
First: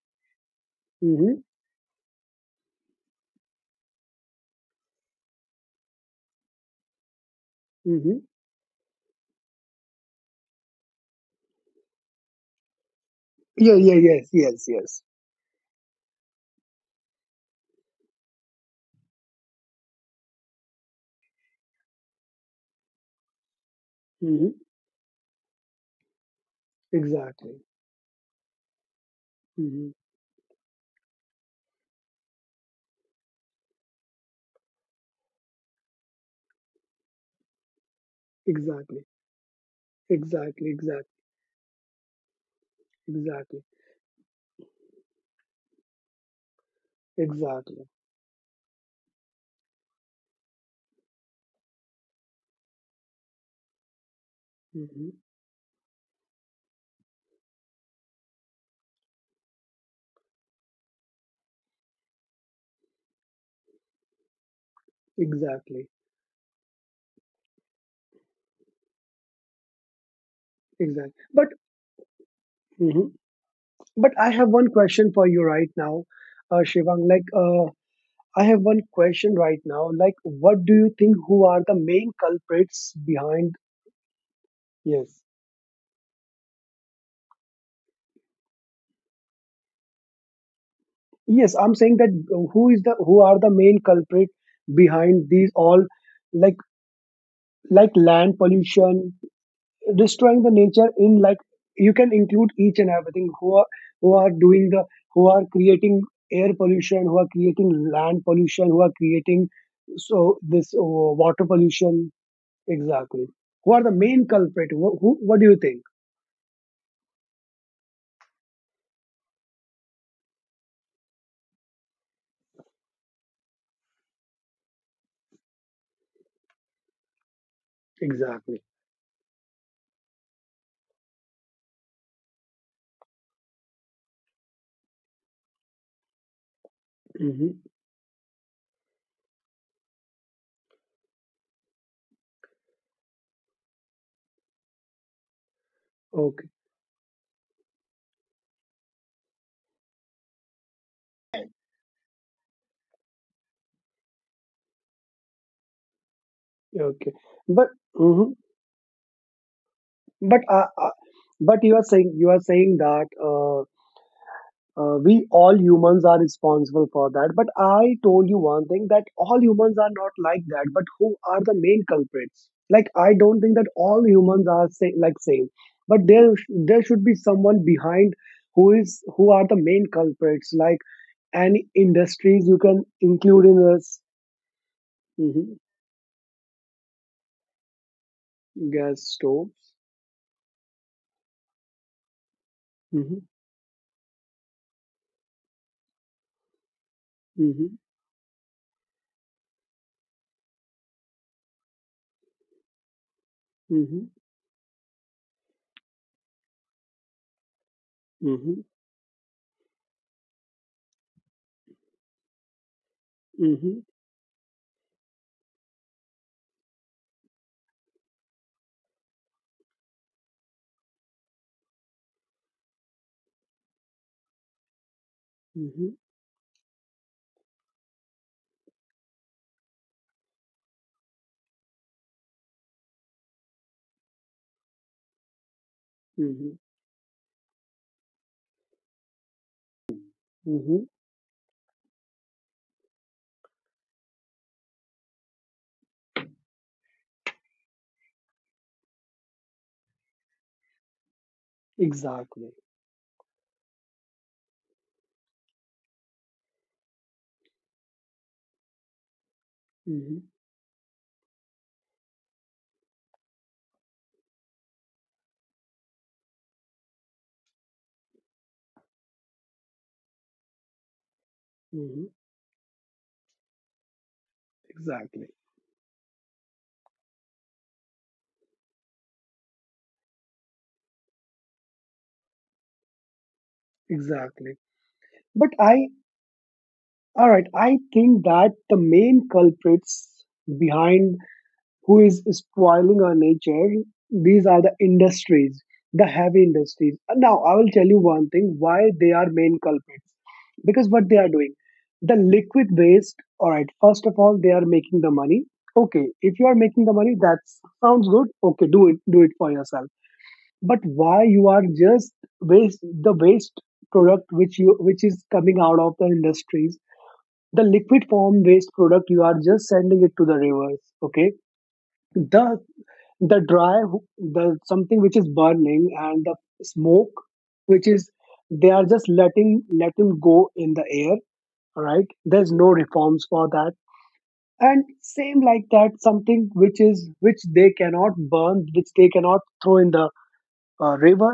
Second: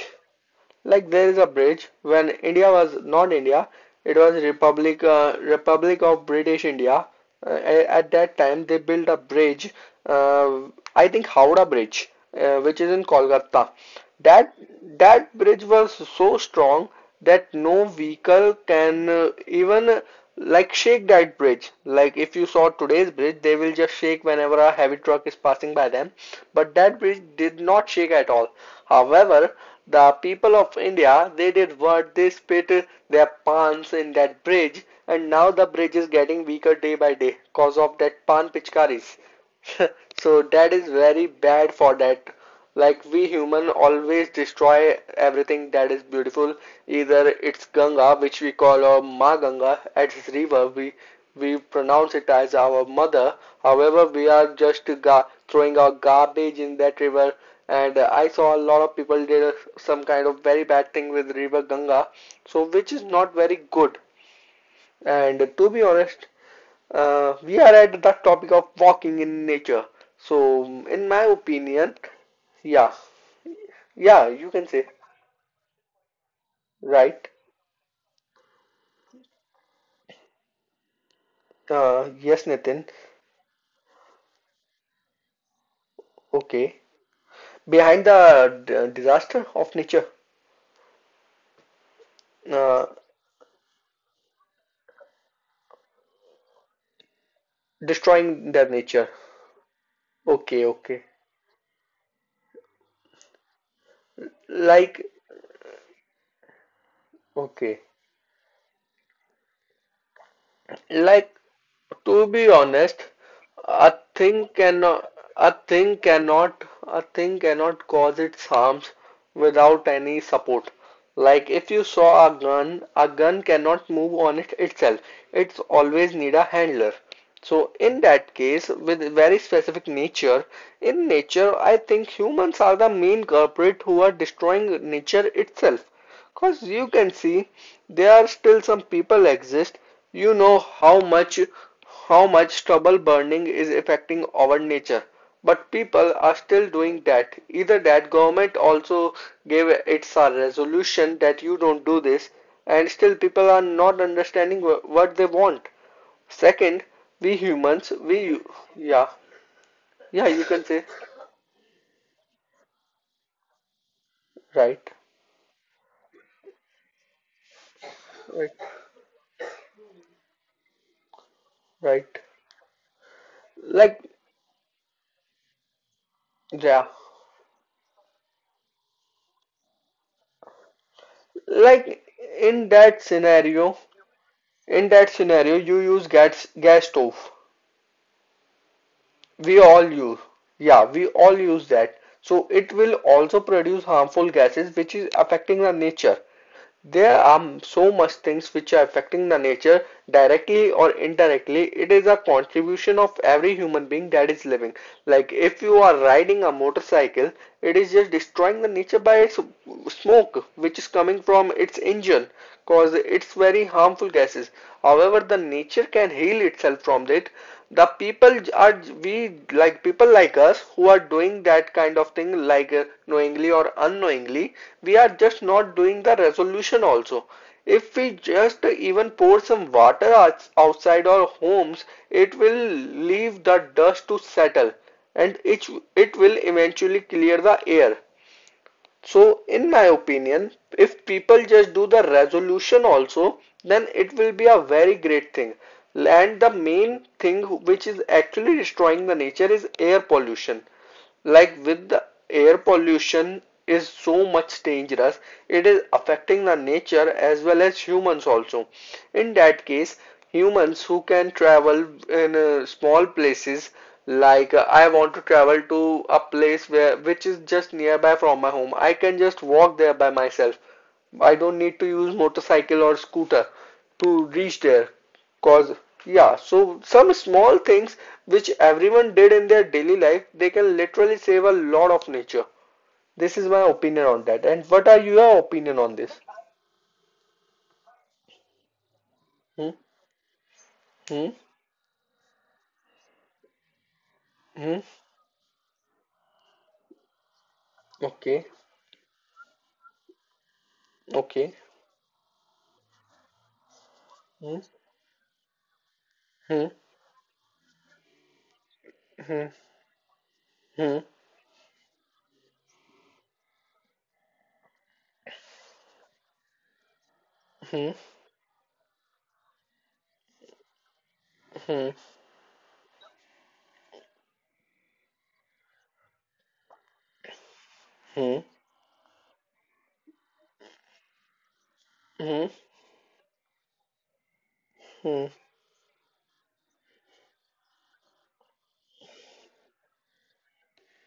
[SPEAKER 1] Like there is
[SPEAKER 2] Hmm.
[SPEAKER 1] a bridge. When India was not India, it was Republic Republic of British India. Uh, at
[SPEAKER 2] Hmm.
[SPEAKER 1] that time, they built a bridge. Uh, I think Howrah Bridge, which is in Kolkata.
[SPEAKER 2] Yeah, yeah, yes,
[SPEAKER 1] That
[SPEAKER 2] yes, yes.
[SPEAKER 1] that bridge was so strong that no vehicle can even like shake that bridge. Like if you saw today's bridge, they will just shake
[SPEAKER 2] Hmm.
[SPEAKER 1] whenever a heavy truck is passing by them. But that bridge
[SPEAKER 2] Exactly.
[SPEAKER 1] did not shake at all. However,
[SPEAKER 2] Hmm.
[SPEAKER 1] the people of India they did what, they spit their pans in that bridge, and now the bridge is getting weaker day by day cause of that pan
[SPEAKER 2] Exactly.
[SPEAKER 1] pichkaris. So
[SPEAKER 2] Exactly.
[SPEAKER 1] that is
[SPEAKER 2] Exactly.
[SPEAKER 1] very bad for that, like we
[SPEAKER 2] Exactly.
[SPEAKER 1] human always destroy everything that is beautiful. Either it's
[SPEAKER 2] Exactly.
[SPEAKER 1] Ganga, which we call our Ma Ganga, as its river, we pronounce it as our mother. However, we are just
[SPEAKER 2] Hmm.
[SPEAKER 1] throwing our garbage in that river. And I saw a lot of people did some kind of very bad thing with river Ganga, so which is not very good. And to
[SPEAKER 2] Exactly.
[SPEAKER 1] be honest, we are at the topic of walking in nature. So, in
[SPEAKER 2] Exactly.
[SPEAKER 1] my
[SPEAKER 2] But,
[SPEAKER 1] opinion, yeah,
[SPEAKER 2] mhm. But I
[SPEAKER 1] yeah,
[SPEAKER 2] have
[SPEAKER 1] you
[SPEAKER 2] one
[SPEAKER 1] can say.
[SPEAKER 2] question for you right now, Shivang. Like,
[SPEAKER 1] Right.
[SPEAKER 2] I have one question right now. Like, what do you think? Who are the main
[SPEAKER 1] Yes,
[SPEAKER 2] culprits
[SPEAKER 1] Nitin.
[SPEAKER 2] behind? Yes.
[SPEAKER 1] Okay. Behind the disaster of nature,
[SPEAKER 2] Yes, I'm saying that
[SPEAKER 1] uh,
[SPEAKER 2] who are the main culprit behind these all, like like land
[SPEAKER 1] destroying their
[SPEAKER 2] pollution,
[SPEAKER 1] nature.
[SPEAKER 2] destroying the
[SPEAKER 1] Okay,
[SPEAKER 2] nature,
[SPEAKER 1] okay.
[SPEAKER 2] in like you can include each and everything who are doing the
[SPEAKER 1] Like,
[SPEAKER 2] who are creating air pollution, who are creating
[SPEAKER 1] okay.
[SPEAKER 2] land pollution, who are creating so this
[SPEAKER 1] Like,
[SPEAKER 2] water pollution,
[SPEAKER 1] to be honest,
[SPEAKER 2] exactly. Who are the main culprit? Who what do you think
[SPEAKER 1] a thing cannot cause its harms without any support. Like if you saw a gun cannot move on it itself. It's always need a handler. So in that
[SPEAKER 2] exactly?
[SPEAKER 1] case, with very specific nature, in nature, I think humans are the main culprit who are destroying nature itself. Cause you can see
[SPEAKER 2] Hmm.
[SPEAKER 1] there are still some people exist. You know how much how much trouble burning is affecting our nature. But people
[SPEAKER 2] Okay,
[SPEAKER 1] are still doing that. Either that government also gave its a resolution that you don't do this, and still people are not understanding what they want. Second,
[SPEAKER 2] okay,
[SPEAKER 1] we
[SPEAKER 2] but
[SPEAKER 1] humans,
[SPEAKER 2] mhm.
[SPEAKER 1] we yeah.
[SPEAKER 2] But
[SPEAKER 1] Yeah, you
[SPEAKER 2] uh,
[SPEAKER 1] can
[SPEAKER 2] uh,
[SPEAKER 1] say
[SPEAKER 2] but you are saying that,
[SPEAKER 1] right.
[SPEAKER 2] we all humans are responsible for that. But I told you one
[SPEAKER 1] Right.
[SPEAKER 2] thing that all humans are not like that. But who are the main
[SPEAKER 1] Right.
[SPEAKER 2] culprits? Like, I don't think that all
[SPEAKER 1] Like
[SPEAKER 2] humans are say, like, same. But there
[SPEAKER 1] yeah.
[SPEAKER 2] should be someone behind who is who are the main culprits. Like, any
[SPEAKER 1] Like
[SPEAKER 2] industries you can
[SPEAKER 1] in that
[SPEAKER 2] include in
[SPEAKER 1] scenario,
[SPEAKER 2] this.
[SPEAKER 1] In that
[SPEAKER 2] Hmm.
[SPEAKER 1] scenario, you use gas stove.
[SPEAKER 2] Gas stoves.
[SPEAKER 1] We all use. Yeah, we all use that. So it will
[SPEAKER 2] Hmm.
[SPEAKER 1] also produce harmful gases which is affecting our nature. There are
[SPEAKER 2] Hmm.
[SPEAKER 1] so much things which are affecting the nature directly or indirectly. It is a contribution of every
[SPEAKER 2] Hmm.
[SPEAKER 1] human
[SPEAKER 2] Hmm.
[SPEAKER 1] being that is living. Like if you are riding a motorcycle, it is just
[SPEAKER 2] Hmm.
[SPEAKER 1] destroying the nature by its smoke which is coming from its engine, cause it's very harmful gases. However, the nature can heal itself from it. The people are we, like people like us who are doing that kind of thing like knowingly or unknowingly, we are just
[SPEAKER 2] Hmm.
[SPEAKER 1] not doing the resolution also. If we just even pour some water outside our homes, it will leave the dust to settle, and it
[SPEAKER 2] Hmm.
[SPEAKER 1] will eventually clear the air. So, in my opinion,
[SPEAKER 2] Hmm.
[SPEAKER 1] if people just do the resolution also, then it will be a very great thing. And the main thing which is actually destroying the nature is air pollution. Like with the
[SPEAKER 2] Exactly.
[SPEAKER 1] air pollution is so much dangerous, it is affecting the nature as well as humans also. In that case,
[SPEAKER 2] Hmm.
[SPEAKER 1] humans who can travel in small places, like I want to travel to a place where which is just nearby from my home, I can just walk there by myself. I don't need to
[SPEAKER 2] Hmm.
[SPEAKER 1] use motorcycle or scooter to reach there.
[SPEAKER 2] Exactly.
[SPEAKER 1] Cause yeah, so some small things which everyone did in their daily life, they can literally save a lot of nature. This is my opinion on
[SPEAKER 2] Exactly.
[SPEAKER 1] that, and what are
[SPEAKER 2] But
[SPEAKER 1] your
[SPEAKER 2] I,
[SPEAKER 1] opinion on this?
[SPEAKER 2] all right, I think that the main
[SPEAKER 1] hmm
[SPEAKER 2] culprits behind,
[SPEAKER 1] hmm
[SPEAKER 2] who is spoiling our nature, these are the
[SPEAKER 1] hmm
[SPEAKER 2] industries, the heavy industries. Now, I will tell you one thing
[SPEAKER 1] okay.
[SPEAKER 2] why they are main culprits. Because what they are doing,
[SPEAKER 1] Okay.
[SPEAKER 2] the liquid waste, all right, first of all, they are
[SPEAKER 1] hmm
[SPEAKER 2] making the money. Okay, if you are making the
[SPEAKER 1] hmm
[SPEAKER 2] money, that sounds good. Okay, do it for
[SPEAKER 1] Hmm.
[SPEAKER 2] yourself. But why you are just waste the waste product, which is coming out of the industries, the liquid
[SPEAKER 1] Hmm.
[SPEAKER 2] form waste product you are just sending it to the rivers. Okay,
[SPEAKER 1] Hmm.
[SPEAKER 2] the the dry, the something which is burning, and the smoke, which is they are just letting go in the air. Right, there's no reforms for that. And same like that, something which is, which they cannot burn, which they cannot throw in the river,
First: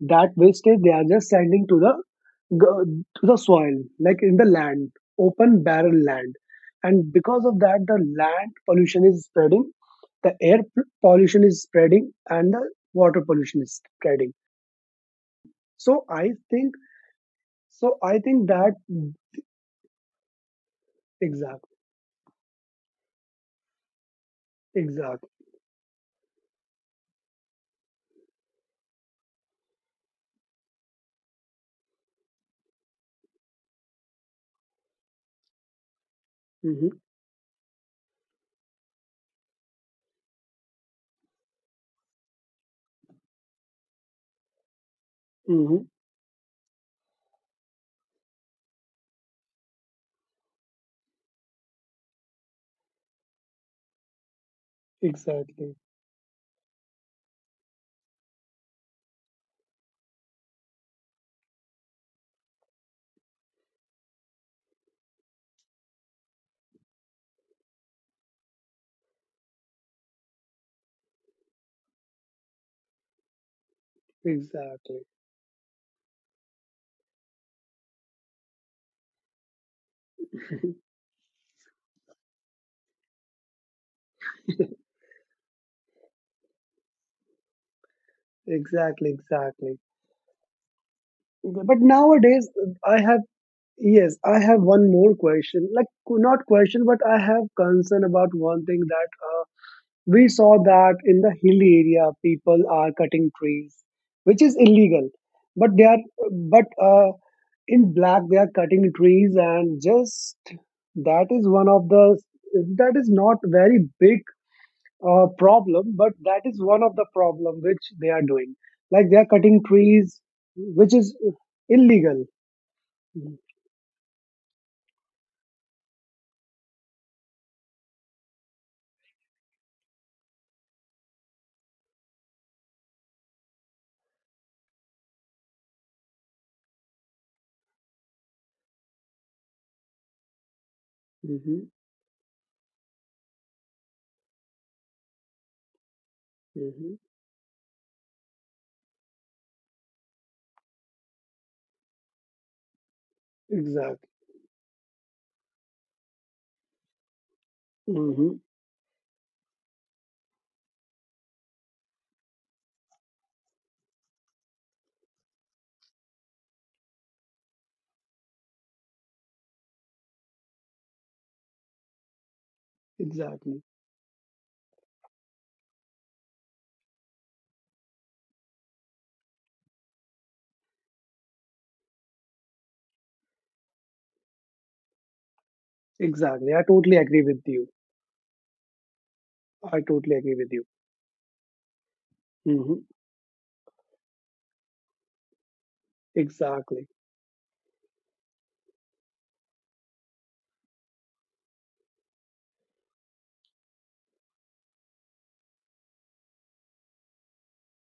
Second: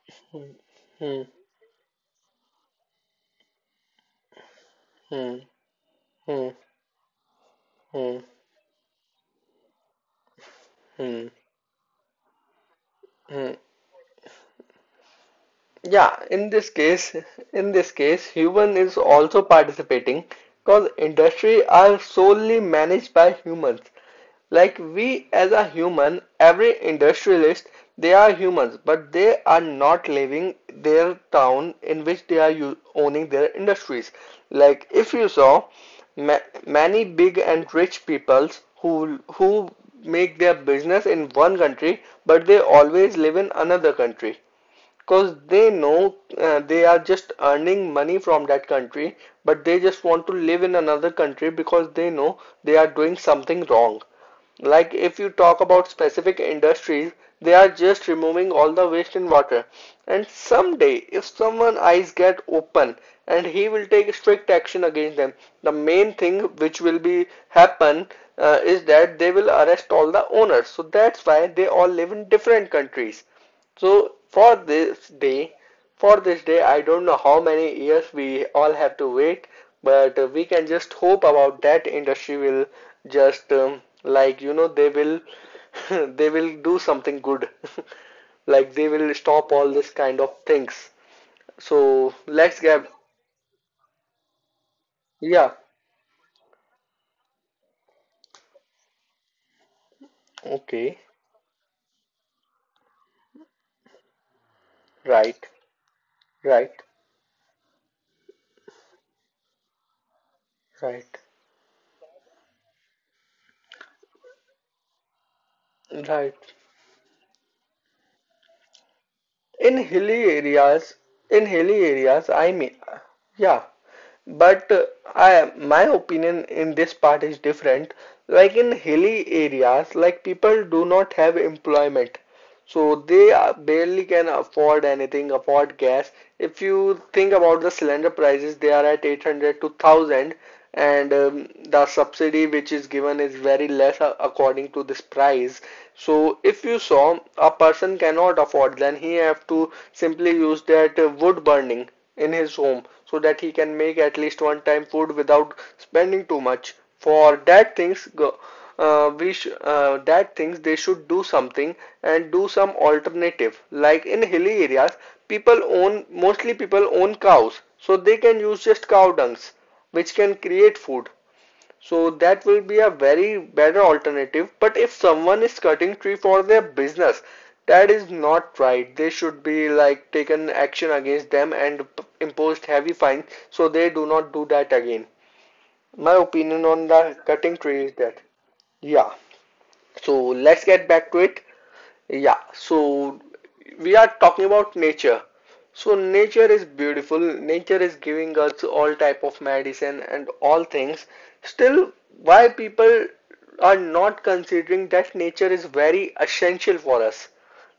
[SPEAKER 2] that wastage they are just sending to the to the soil, like in the land, open barren land. And because of that, the land pollution is spreading, the air pollution is spreading, and the water
[SPEAKER 1] hmm
[SPEAKER 2] pollution is spreading. so
[SPEAKER 1] Yeah,
[SPEAKER 2] i
[SPEAKER 1] in this
[SPEAKER 2] think
[SPEAKER 1] case, in this
[SPEAKER 2] so i
[SPEAKER 1] case,
[SPEAKER 2] think that,
[SPEAKER 1] human is also participating, because industry
[SPEAKER 2] exactly,
[SPEAKER 1] are solely managed by humans. Like we
[SPEAKER 2] exactly.
[SPEAKER 1] as a human, every industrialist, they are humans, but they are not living their town in which they are owning their industries. Like if you saw, ma
[SPEAKER 2] Hmm.
[SPEAKER 1] many big and rich peoples who who make their business in one country, but they always live in another country because they
[SPEAKER 2] Hmm.
[SPEAKER 1] know they are just earning money from that country, but they just want to live in another country because they know they are doing something wrong. Like if you talk
[SPEAKER 2] Exactly,
[SPEAKER 1] about specific industries, they are just removing all the waste and water. And someday, if someone eyes get open and he will take strict action against them, the main thing which will be happen is that they will arrest all the owners. So that's why they all live in different countries. So for
[SPEAKER 2] exactly,
[SPEAKER 1] this day, I don't know how many years we all have to wait, but we can just hope about that industry will just like you know they will they will do something good, like they
[SPEAKER 2] exactly,
[SPEAKER 1] will stop all
[SPEAKER 2] exactly.
[SPEAKER 1] this kind of things.
[SPEAKER 2] But
[SPEAKER 1] So
[SPEAKER 2] nowadays,
[SPEAKER 1] let's get
[SPEAKER 2] I have. Yes, I have one more
[SPEAKER 1] yeah.
[SPEAKER 2] question. Like, not question, but I have concern about one thing that, we saw that
[SPEAKER 1] Okay.
[SPEAKER 2] in the hilly area, people are cutting trees, which is illegal.
[SPEAKER 1] Right.
[SPEAKER 2] But they are, but,
[SPEAKER 1] Right.
[SPEAKER 2] in black, they are cutting trees, and just
[SPEAKER 1] Right.
[SPEAKER 2] that is one of the that is not very big, problem, but
[SPEAKER 1] Right.
[SPEAKER 2] that is one of the problem which they are doing. Like, they are cutting
[SPEAKER 1] In
[SPEAKER 2] trees,
[SPEAKER 1] hilly
[SPEAKER 2] which
[SPEAKER 1] areas,
[SPEAKER 2] is
[SPEAKER 1] in hilly
[SPEAKER 2] illegal.
[SPEAKER 1] areas, I mean,
[SPEAKER 2] Mhm,
[SPEAKER 1] yeah. But my opinion in this part is different. Like in hilly areas, like people do not have employment. So they are barely can afford anything, afford gas. If you think about the cylinder prices, they are at 800 to 1000, and
[SPEAKER 2] mhm,
[SPEAKER 1] the subsidy which is given is very less according to this price. So if you
[SPEAKER 2] mhm.
[SPEAKER 1] saw a person cannot afford, then he have to simply use that wood burning in his home so that he can make
[SPEAKER 2] Exactly.
[SPEAKER 1] at least one time food without spending too much. For that things,
[SPEAKER 2] Hmm.
[SPEAKER 1] that thinks they should do something and do some alternative. Like in hilly areas, people own mostly people own cows, so they can use just cow dungs, which can create food. So that will be a very
[SPEAKER 2] Exactly.
[SPEAKER 1] better alternative. But if someone is cutting tree for their business, that is not right. They should be like taken action against them and imposed heavy fines so they do not do that again. My
[SPEAKER 2] Exactly. I
[SPEAKER 1] opinion on
[SPEAKER 2] totally
[SPEAKER 1] the
[SPEAKER 2] agree with
[SPEAKER 1] cutting
[SPEAKER 2] you.
[SPEAKER 1] tree is that yeah.
[SPEAKER 2] I totally
[SPEAKER 1] So
[SPEAKER 2] agree with you.
[SPEAKER 1] let's get back to it. Yeah,
[SPEAKER 2] Hmm.
[SPEAKER 1] so we are talking about nature. So nature is
[SPEAKER 2] Exactly.
[SPEAKER 1] beautiful. Nature is giving us all type of medicine and all things. Still, why people are not considering that nature is very essential for us?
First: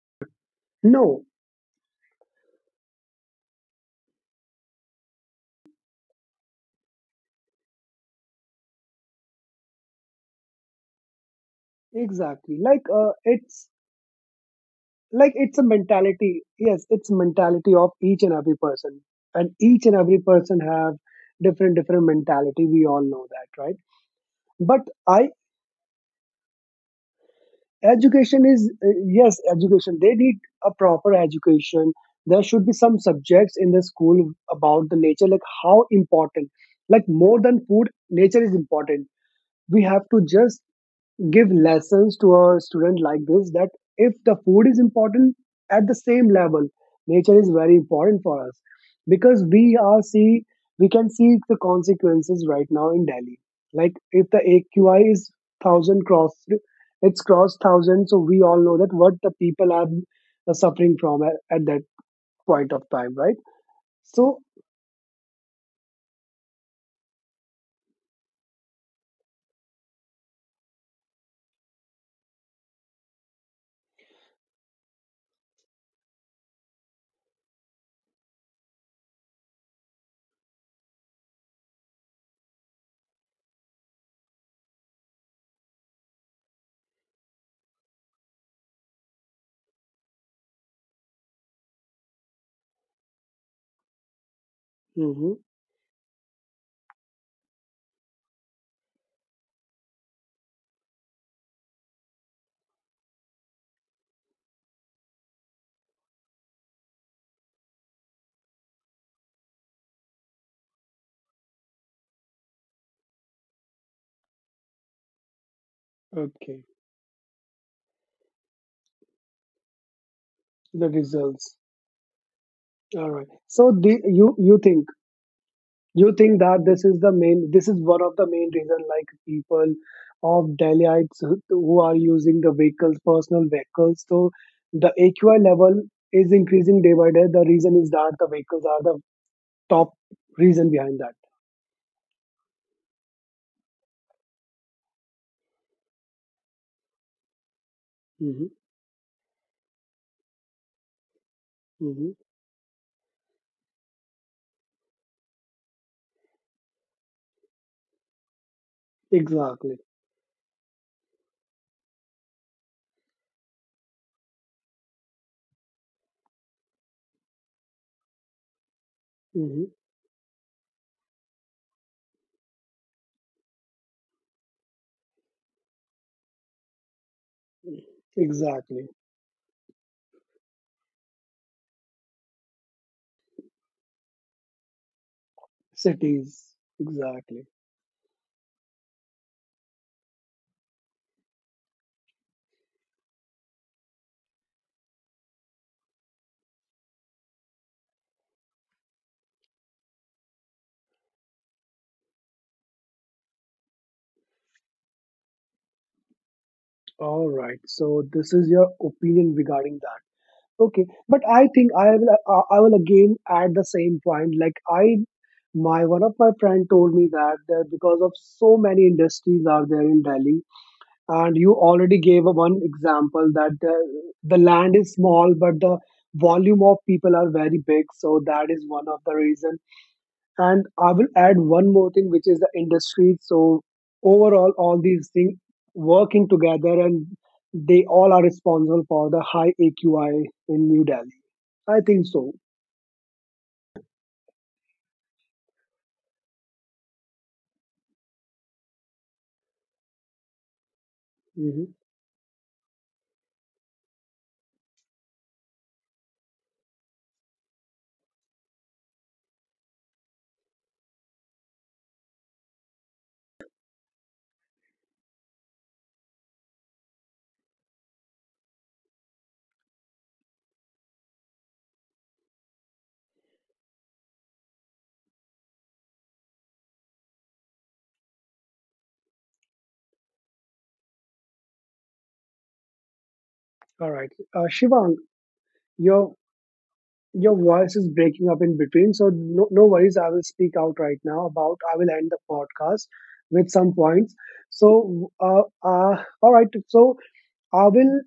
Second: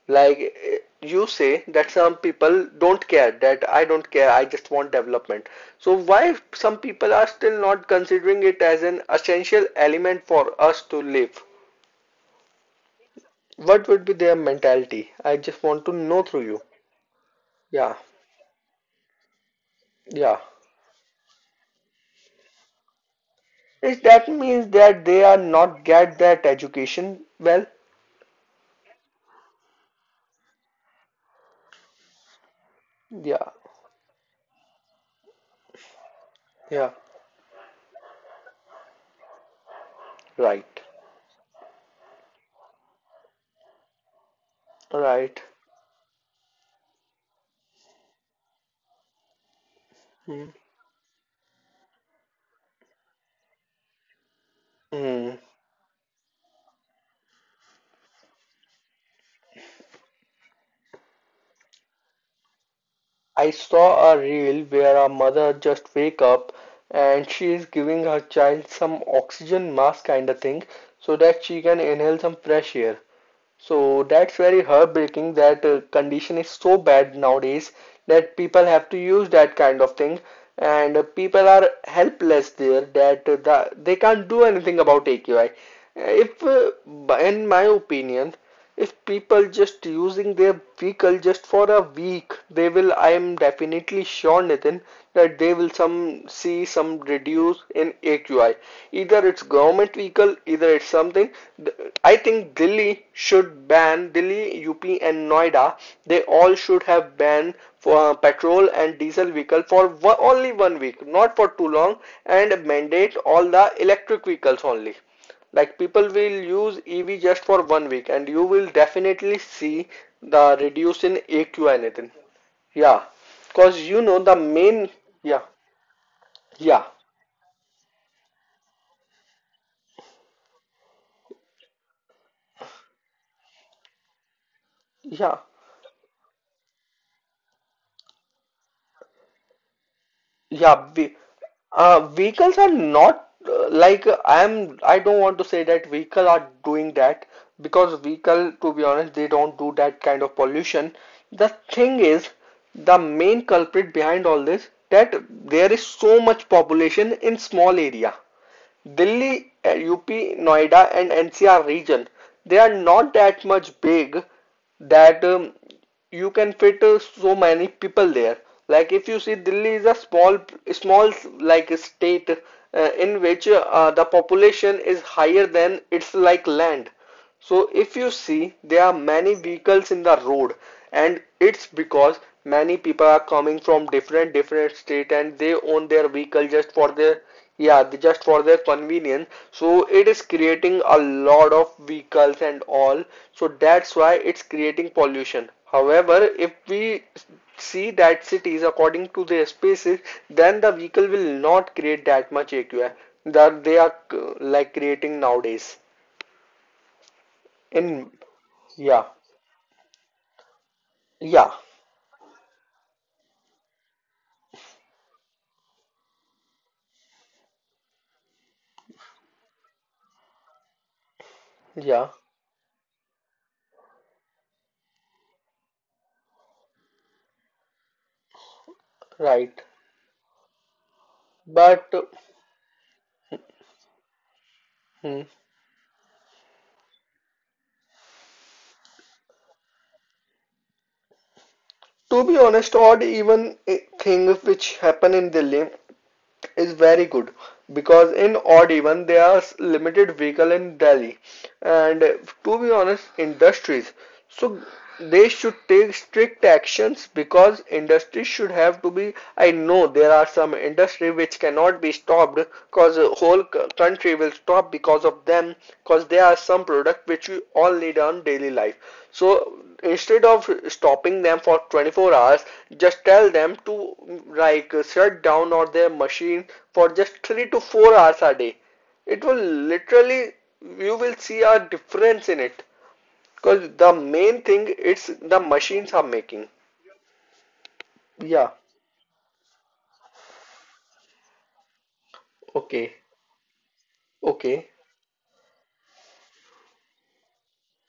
[SPEAKER 1] Like eh,
[SPEAKER 2] No,
[SPEAKER 1] you say that some people don't care, that I don't care, I just want development. So why some people are still not considering it as an essential element for us to live?
[SPEAKER 2] exactly. Like, it's
[SPEAKER 1] What would be their mentality?
[SPEAKER 2] like
[SPEAKER 1] I
[SPEAKER 2] it's a
[SPEAKER 1] just want to
[SPEAKER 2] mentality.
[SPEAKER 1] know through you.
[SPEAKER 2] Yes, it's a mentality of
[SPEAKER 1] Yeah,
[SPEAKER 2] each and every person, and each and every
[SPEAKER 1] yeah.
[SPEAKER 2] person have different different mentality. We all know that, right?
[SPEAKER 1] Is that
[SPEAKER 2] But
[SPEAKER 1] means that
[SPEAKER 2] I
[SPEAKER 1] they are not get that education well?
[SPEAKER 2] Education is, yes, education, they need a proper education. There should be some subjects in
[SPEAKER 1] Yeah,
[SPEAKER 2] the school about the nature, like how important, like
[SPEAKER 1] yeah.
[SPEAKER 2] more than food nature is important. We have to just
[SPEAKER 1] Right,
[SPEAKER 2] give lessons to a student like this, that if the food is important,
[SPEAKER 1] right.
[SPEAKER 2] at the same level nature is very important for us. Because
[SPEAKER 1] Hmm.
[SPEAKER 2] we can see the consequences right now in Delhi. Like, if the AQI is
[SPEAKER 1] Hmm.
[SPEAKER 2] 1,000 crossed, it's crossed 1,000, so we all know that what the people are, suffering from, at that point of time, right?
[SPEAKER 1] I saw a
[SPEAKER 2] So,
[SPEAKER 1] reel where a mother just wake up and she is giving her child some oxygen mask kind of thing so that she can inhale some fresh air. So that's very heartbreaking that condition is so bad nowadays that people have to use that kind of thing, and people are helpless there that they can't do anything about AQI. If, In my opinion, if people just using their vehicle just for a week, they will, I am definitely sure, Nathan,
[SPEAKER 2] mhm,
[SPEAKER 1] that they will some see some reduce in AQI. Either it's government vehicle, either it's something. I think Delhi should ban Delhi, UP, and Noida. They all should have banned for petrol and diesel vehicle for one, only 1 week, not for too long, and mandate all the electric vehicles only. Like people will
[SPEAKER 2] okay.
[SPEAKER 1] use EV just for 1 week and you will definitely see the
[SPEAKER 2] The
[SPEAKER 1] reduce in
[SPEAKER 2] results.
[SPEAKER 1] AQI and
[SPEAKER 2] All
[SPEAKER 1] yeah.
[SPEAKER 2] right, so
[SPEAKER 1] Cause you
[SPEAKER 2] you
[SPEAKER 1] know the
[SPEAKER 2] think,
[SPEAKER 1] main yeah,
[SPEAKER 2] you think that this is
[SPEAKER 1] yeah,
[SPEAKER 2] the main this is one of the main reason, like people of Delhiites, who are using the vehicles, personal vehicles, so the AQI
[SPEAKER 1] yeah,
[SPEAKER 2] level is increasing day by day, the reason is that the vehicles are the top reason
[SPEAKER 1] yeah.
[SPEAKER 2] behind that.
[SPEAKER 1] we, vehicles are not I am I don't want to say that vehicle are doing that, because
[SPEAKER 2] Hmm.
[SPEAKER 1] vehicle to be honest they don't do that kind of pollution. The thing
[SPEAKER 2] Hmm.
[SPEAKER 1] is, the main culprit behind all this that there is so much population in small area Delhi,
[SPEAKER 2] Exactly.
[SPEAKER 1] UP, Noida, and NCR region, they are not that much big that you can fit so many people there. Like if you see,
[SPEAKER 2] Hmm.
[SPEAKER 1] Delhi is a small like state in which the population is higher than it's like land. So if you see
[SPEAKER 2] Exactly.
[SPEAKER 1] there are many vehicles in the road, and it's because many people are coming from different different state and they own their
[SPEAKER 2] Cities.
[SPEAKER 1] vehicle just for their
[SPEAKER 2] Exactly.
[SPEAKER 1] yeah, just for their convenience. So it is creating a lot of vehicles and all, so that's why it's creating pollution. However, if we see that cities according to their spaces, then the vehicle will not create that much AQI that they are like creating nowadays
[SPEAKER 2] All right, so
[SPEAKER 1] in
[SPEAKER 2] this is your
[SPEAKER 1] yeah,
[SPEAKER 2] opinion regarding that. Okay, but I
[SPEAKER 1] yeah,
[SPEAKER 2] think I will, I will again add the same point. Like, my one of my friend told me that there, because of so many industries are there in Delhi, and you already
[SPEAKER 1] yeah,
[SPEAKER 2] gave a one example that the land is small, but the volume of people are very big. So that is one of the reason.
[SPEAKER 1] right.
[SPEAKER 2] And I will add one more
[SPEAKER 1] But
[SPEAKER 2] thing, which is the industry. So overall, all these
[SPEAKER 1] hmm,
[SPEAKER 2] things working together, and they all are responsible for the high AQI in New Delhi. I think so.
[SPEAKER 1] to be honest, odd even thing which happen in Delhi is very good, because in odd even there are limited vehicle in Delhi,
[SPEAKER 2] Hmm.
[SPEAKER 1] and to be honest, industries. So they should take strict actions because industry should have to be. I know there are some industry which cannot be stopped, cause a whole country will stop because of them, cause there are some product which we all need on daily life. So instead of stopping them for 24 hours, just tell them to like shut down or their machine for just 3 to 4 hours a day, it will literally, you will see a difference in it, because
[SPEAKER 2] All
[SPEAKER 1] the
[SPEAKER 2] right.
[SPEAKER 1] main thing
[SPEAKER 2] Shivang,
[SPEAKER 1] it's the machines
[SPEAKER 2] your
[SPEAKER 1] are making
[SPEAKER 2] your voice is breaking up in
[SPEAKER 1] yeah.
[SPEAKER 2] between, so no, no worries. I will speak out right now about. I will end the podcast
[SPEAKER 1] Okay.
[SPEAKER 2] with some points.
[SPEAKER 1] Okay.
[SPEAKER 2] So, all right. So I will.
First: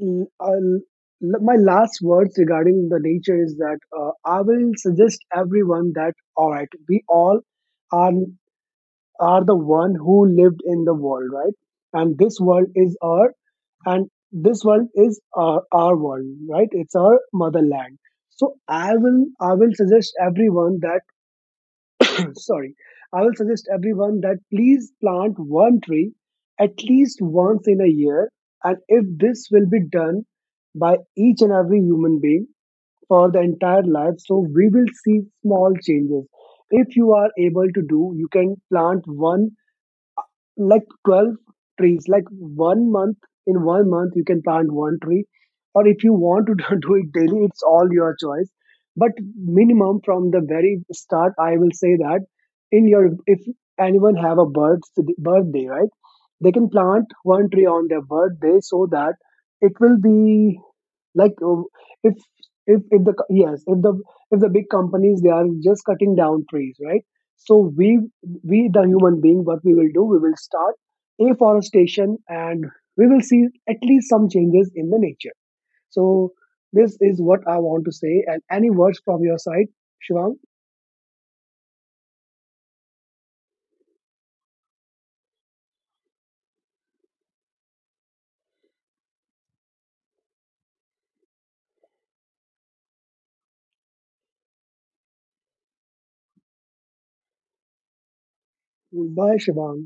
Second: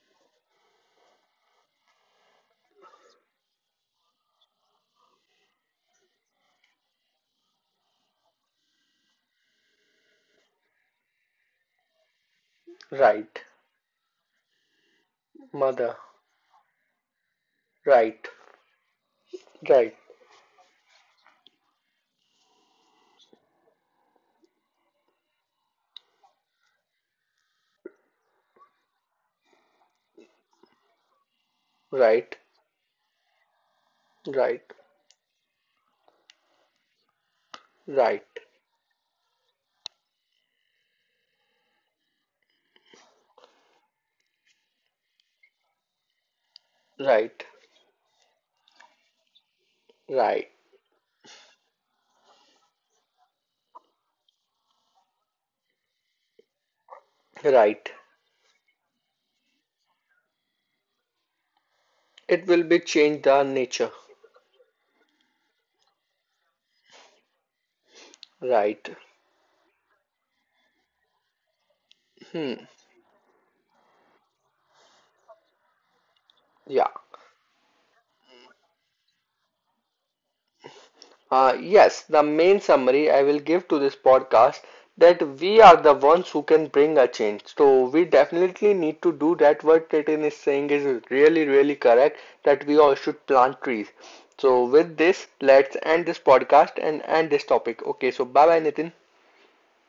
[SPEAKER 2] mm, I'll- my last words regarding the nature is that, I will suggest everyone that, all right, we all are are the one who lived in the world, right? And this world is our
[SPEAKER 1] Right.
[SPEAKER 2] and this world is
[SPEAKER 1] Mother.
[SPEAKER 2] our world, right? It's our motherland.
[SPEAKER 1] Right.
[SPEAKER 2] So I will
[SPEAKER 1] Right.
[SPEAKER 2] suggest everyone that sorry, I will suggest everyone that please plant one tree at least once in a year. And if this will be done by each and every human
[SPEAKER 1] Right.
[SPEAKER 2] being for the entire life, so
[SPEAKER 1] Right,
[SPEAKER 2] we will see small changes. If you are able to do,
[SPEAKER 1] right,
[SPEAKER 2] you can plant one, like, 12 trees. Like, one month in 1 month you can plant one tree, or if you want to do it daily,
[SPEAKER 1] right,
[SPEAKER 2] it's all your choice. But minimum, from the
[SPEAKER 1] right,
[SPEAKER 2] very start, I will say that, in your, if anyone have a birthday, right, they can plant one tree on
[SPEAKER 1] right.
[SPEAKER 2] their birthday, so that it will be like, if
[SPEAKER 1] It will be change the
[SPEAKER 2] yes,
[SPEAKER 1] nature.
[SPEAKER 2] if the big companies, they are just cutting down trees, right? So we the
[SPEAKER 1] Right.
[SPEAKER 2] human being, what we will do, we will start afforestation, and
[SPEAKER 1] Hmm.
[SPEAKER 2] we will see at least some changes in the nature. So
[SPEAKER 1] Yeah.
[SPEAKER 2] this is what I want to say. And any words from your side, Shivang?
[SPEAKER 1] Yes, the main summary I will give to this podcast that we are the ones who can bring a change. So we definitely need to do that. What Titan is saying is really, really correct, that we all should plant trees. So with this, let's end this podcast and end this topic. Okay, so bye bye Nitin.
[SPEAKER 2] Bye, Shivang.